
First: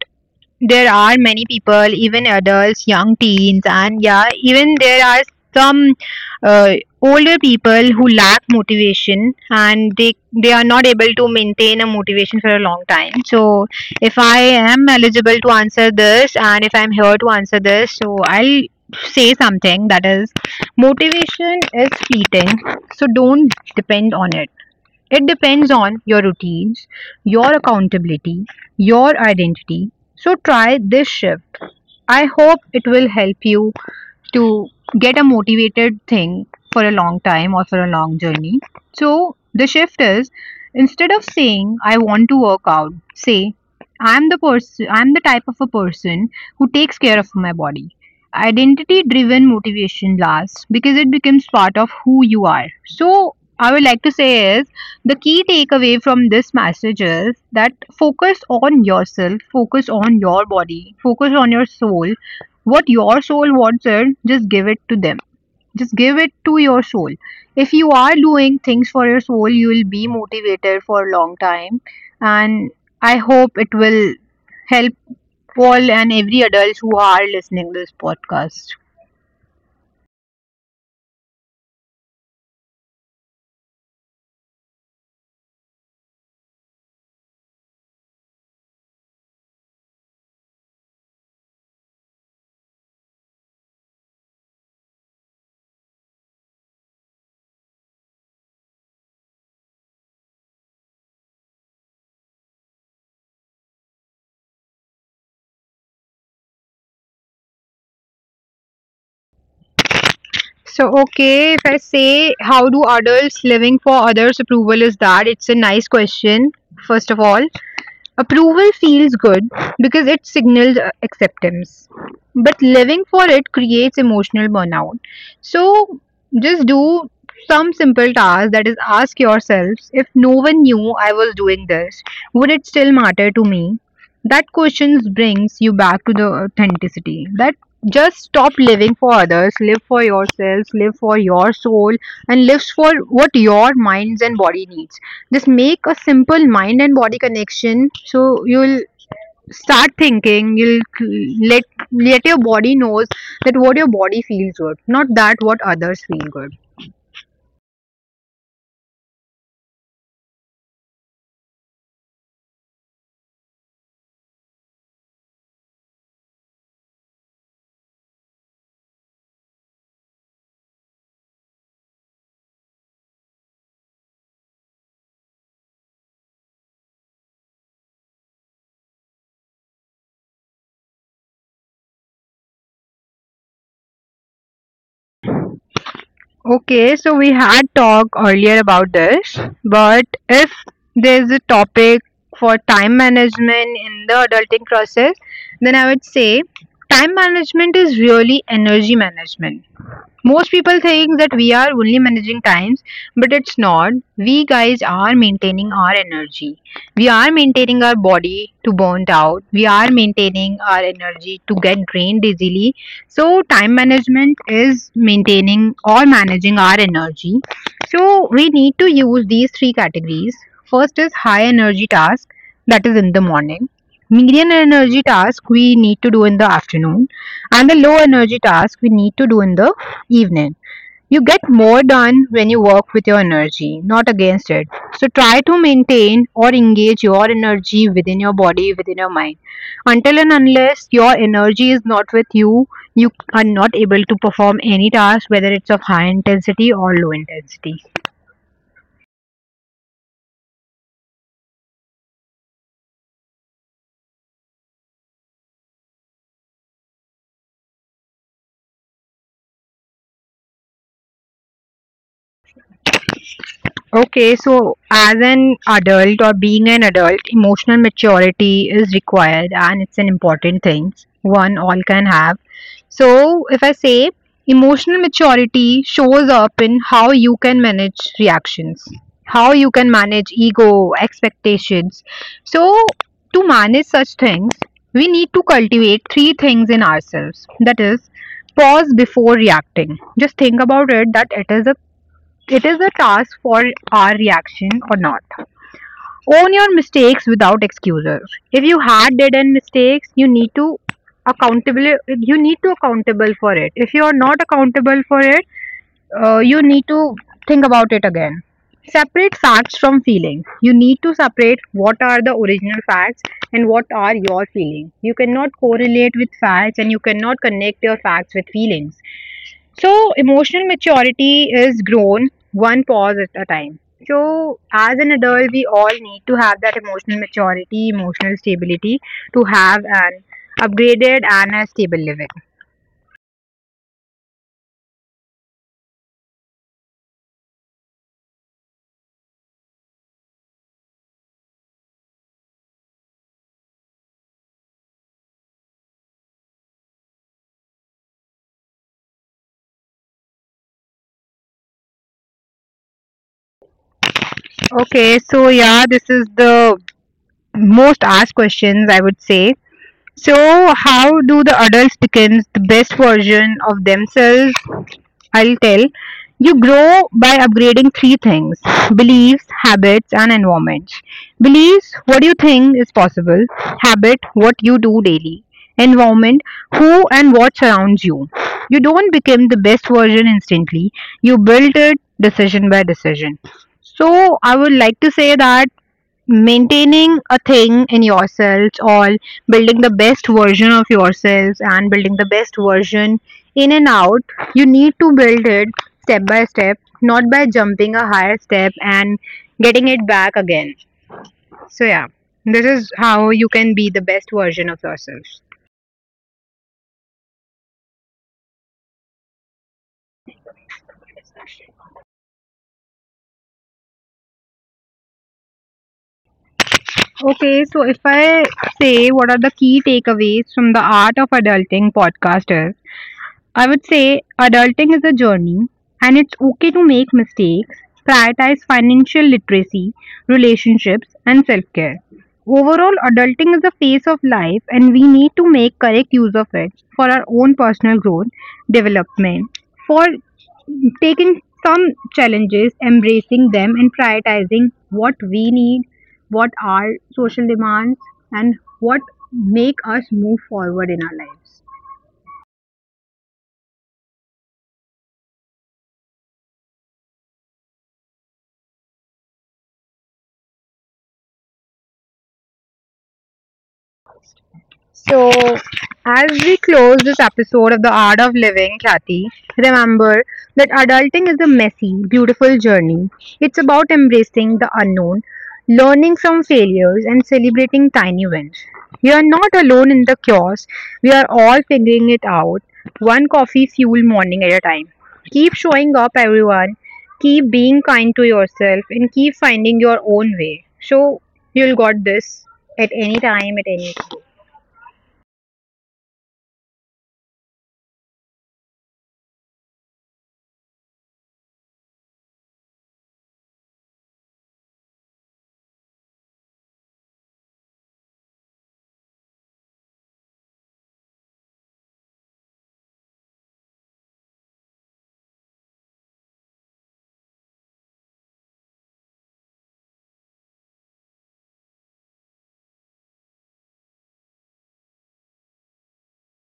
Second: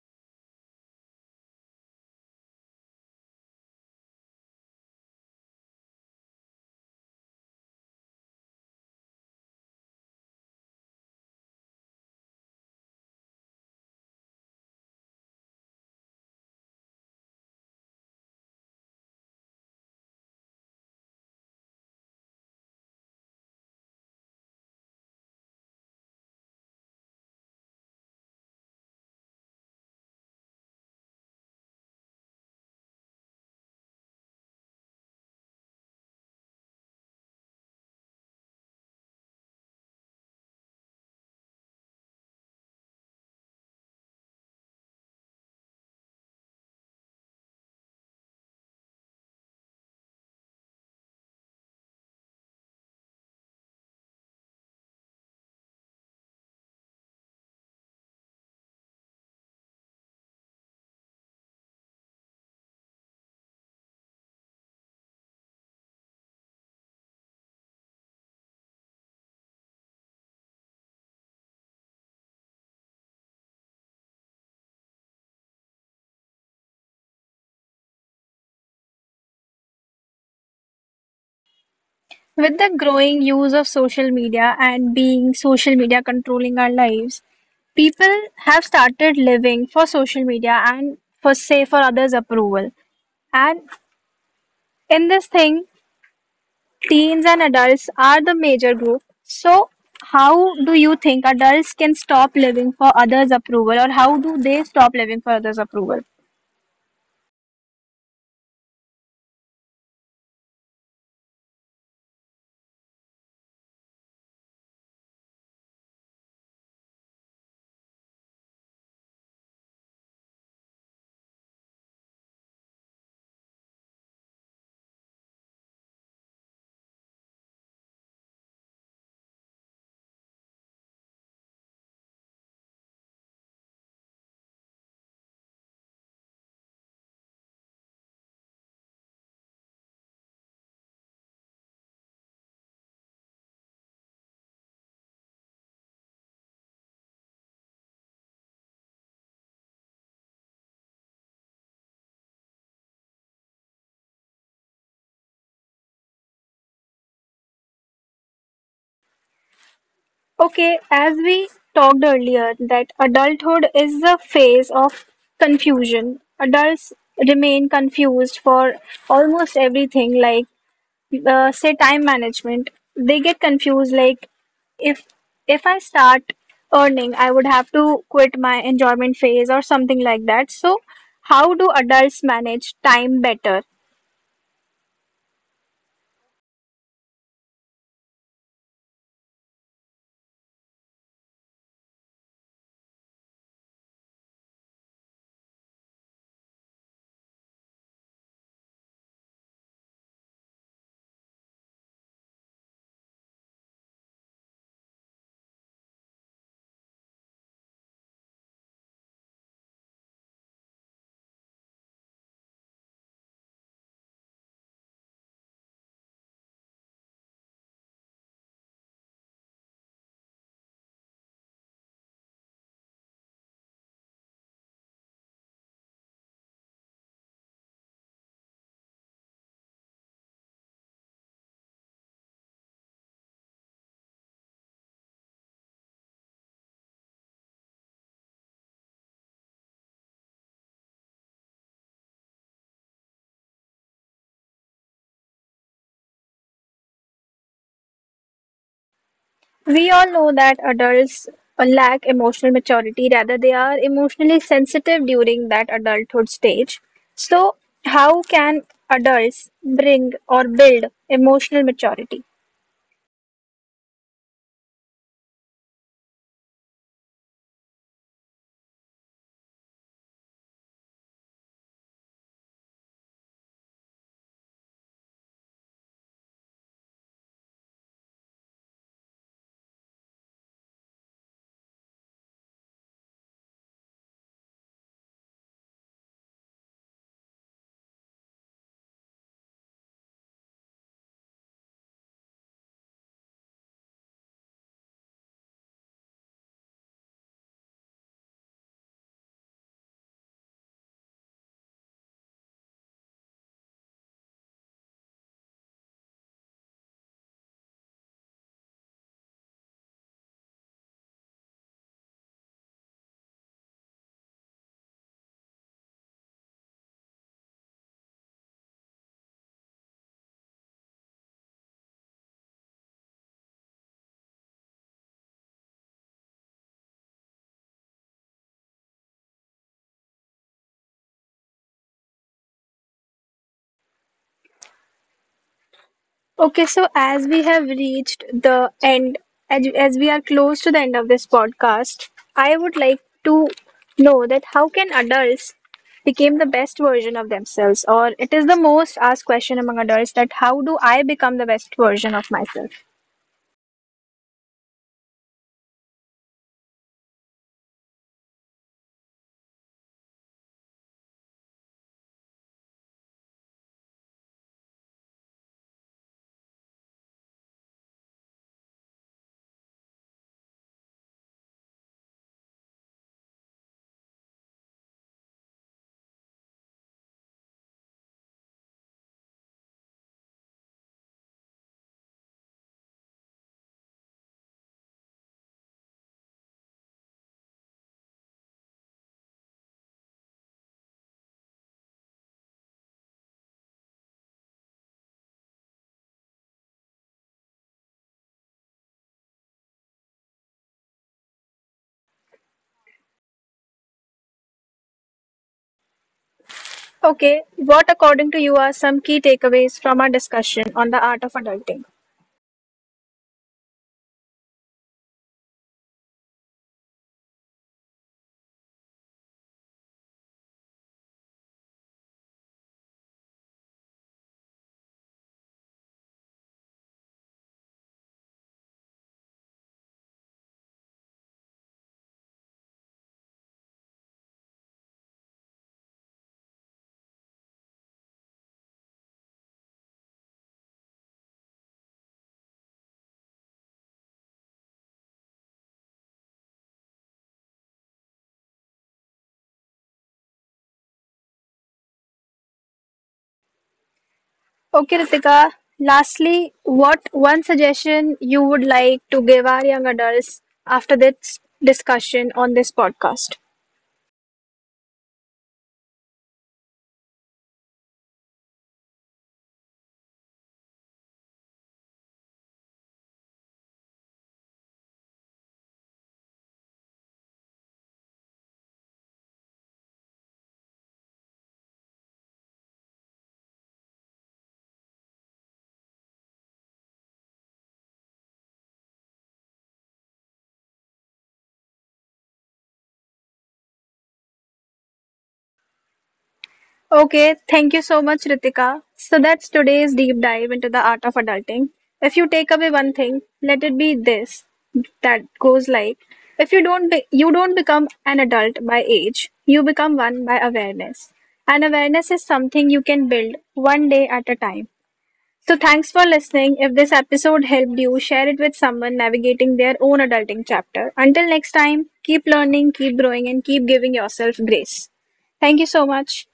S2: there are many people, even adults, young teens, and yeah, even there are some uh, older people who lack motivation and they they are not able to maintain a motivation for a long time. So if I am eligible to answer this, and if I'm here to answer this, so I'll say something, that is motivation is fleeting, so don't depend on it. It depends on your routines, your accountability, your identity. So try this shift. I hope it will help you to get a motivated thing for a long time or for a long journey. So the shift is, instead of saying I want to work out, say I'm the person I'm the type of a person who takes care of my body. Identity driven motivation lasts because it becomes part of who you are. So I would like to say is, the key takeaway from this message is that focus on yourself, focus on your body, focus on your soul. What your soul wants it, just give it to them. Just give it to your soul. If you are doing things for your soul, you will be motivated for a long time. And I hope it will help all and every adults who are listening to this podcast.
S1: With the growing use of social media and being social media controlling our lives, people have started living for social media and for say for others' approval, and in this thing teens and adults are the major group. So how do you think adults can stop living for others' approval, or how do they stop living for others' approval?
S2: So, okay, if I say, how do adults living for others' approval is that? It's a nice question, first of all. Approval feels good because it signals uh, acceptance, but living for it creates emotional burnout. So just do some simple task, that is ask yourselves, if no one knew I was doing this, would it still matter to me? That question brings you back to the authenticity. That just stop living for others, live for yourselves, live for your soul, and live for what your minds and body needs. Just make a simple mind and body connection. So you'll start thinking. You'll let let your body knows that what your body feels good, not that what others feel good.
S1: Okay, as we talked earlier, that adulthood is a phase of confusion. Adults remain confused for almost everything, like uh, say time management. They get confused, like if if I start earning, I would have to quit my enjoyment phase or something like that. So, how do adults manage time better?
S2: Okay, so we had talked earlier about this, but if there's a topic for time management in the adulting process, then I would say time management is really energy management. Most people think that we are only managing times, but it's not. We guys are maintaining our energy. We are maintaining our body to burn out. We are maintaining our energy to get drained easily. So, time management is maintaining or managing our energy. So, we need to use these three categories. First is high energy task, that is in the morning. Medium energy task we need to do in the afternoon, and the low energy task we need to do in the evening. You get more done when you work with your energy, not against it. So try to maintain or engage your energy within your body, within your mind. Until and unless your energy is not with you, you are not able to perform any task, whether it's of high intensity or low intensity.
S1: We all know that adults uh, lack emotional maturity, rather, they are emotionally sensitive during that adulthood stage. So, how can adults bring or build emotional maturity?
S2: Okay, so as an adult or being an adult, emotional maturity is required and it's an important thing. One all can have. So, if I say emotional maturity shows up in how you can manage reactions, how you can manage ego, expectations. So, to manage such things, we need to cultivate three things in ourselves. That is, pause before reacting. Just think about it, that it is a it is a task for our reaction or not. Own your mistakes without excuses. If you had did an mistakes, you need to accountable. You need to accountable for it. If you are not accountable for it, uh, you need to think about it again. Separate facts from feelings. You need to separate what are the original facts and what are your feelings. You cannot correlate with facts and you cannot connect your facts with feelings. So, emotional maturity is grown one pause at a time. So, as an adult, we all need to have that emotional maturity, emotional stability to have an upgraded and a stable living.
S1: Okay, so as we have reached the end, as, as we are close to the end of this podcast, I would like to know that how can adults become the best version of themselves, or it is the most asked question among adults that how do I become the best version of myself?
S2: Okay, so yeah, this is the most asked questions, I would say. So, how do the adults become the best version of themselves, I'll tell. You grow by upgrading three things: beliefs, habits, and environment. Beliefs, what you think is possible. Habit, what you do daily. Environment, who and what surrounds you. You don't become the best version instantly, you build it decision by decision. So, I would like to say that maintaining a thing in yourselves, or building the best version of yourselves, and building the best version in and out, you need to build it step by step, not by jumping a higher step and getting it back again. So yeah, this is how you can be the best version of yourselves.
S1: Okay, what according to you are some key takeaways from our discussion on the art of adulting?
S2: Okay, so if I say what are the key takeaways from the art of adulting podcast is, I would say adulting is a journey and it's okay to make mistakes. Prioritize financial literacy, relationships, and self care. Overall, adulting is a phase of life and we need to make correct use of it for our own personal growth, development, for taking some challenges, embracing them, and prioritizing what we need, what are social demands, and what make us move forward in our lives.
S1: Okay, Ritika, lastly, what one suggestion you would like to give our young adults after this discussion on this podcast?
S2: So, as we close this episode of The Art of Living, Kathy, remember that adulting is a messy, beautiful journey. It's about embracing the unknown, learning from failures, and celebrating tiny wins. You are not alone in the chaos. We are all figuring it out, one coffee fuel morning at a time. Keep showing up, everyone. Keep being kind to yourself and keep finding your own way. So, you'll got this at any time, at any
S1: Okay, thank you so much, Ritika. So that's today's deep dive into the art of adulting. If you take away one thing, let it be this, that goes like, if you don't be- you don't become an adult by age, you become one by awareness. And awareness is something you can build one day at a time. So thanks for listening. If this episode helped you, share it with someone navigating their own adulting chapter. Until next time, keep learning, keep growing and keep giving yourself grace. Thank you so much.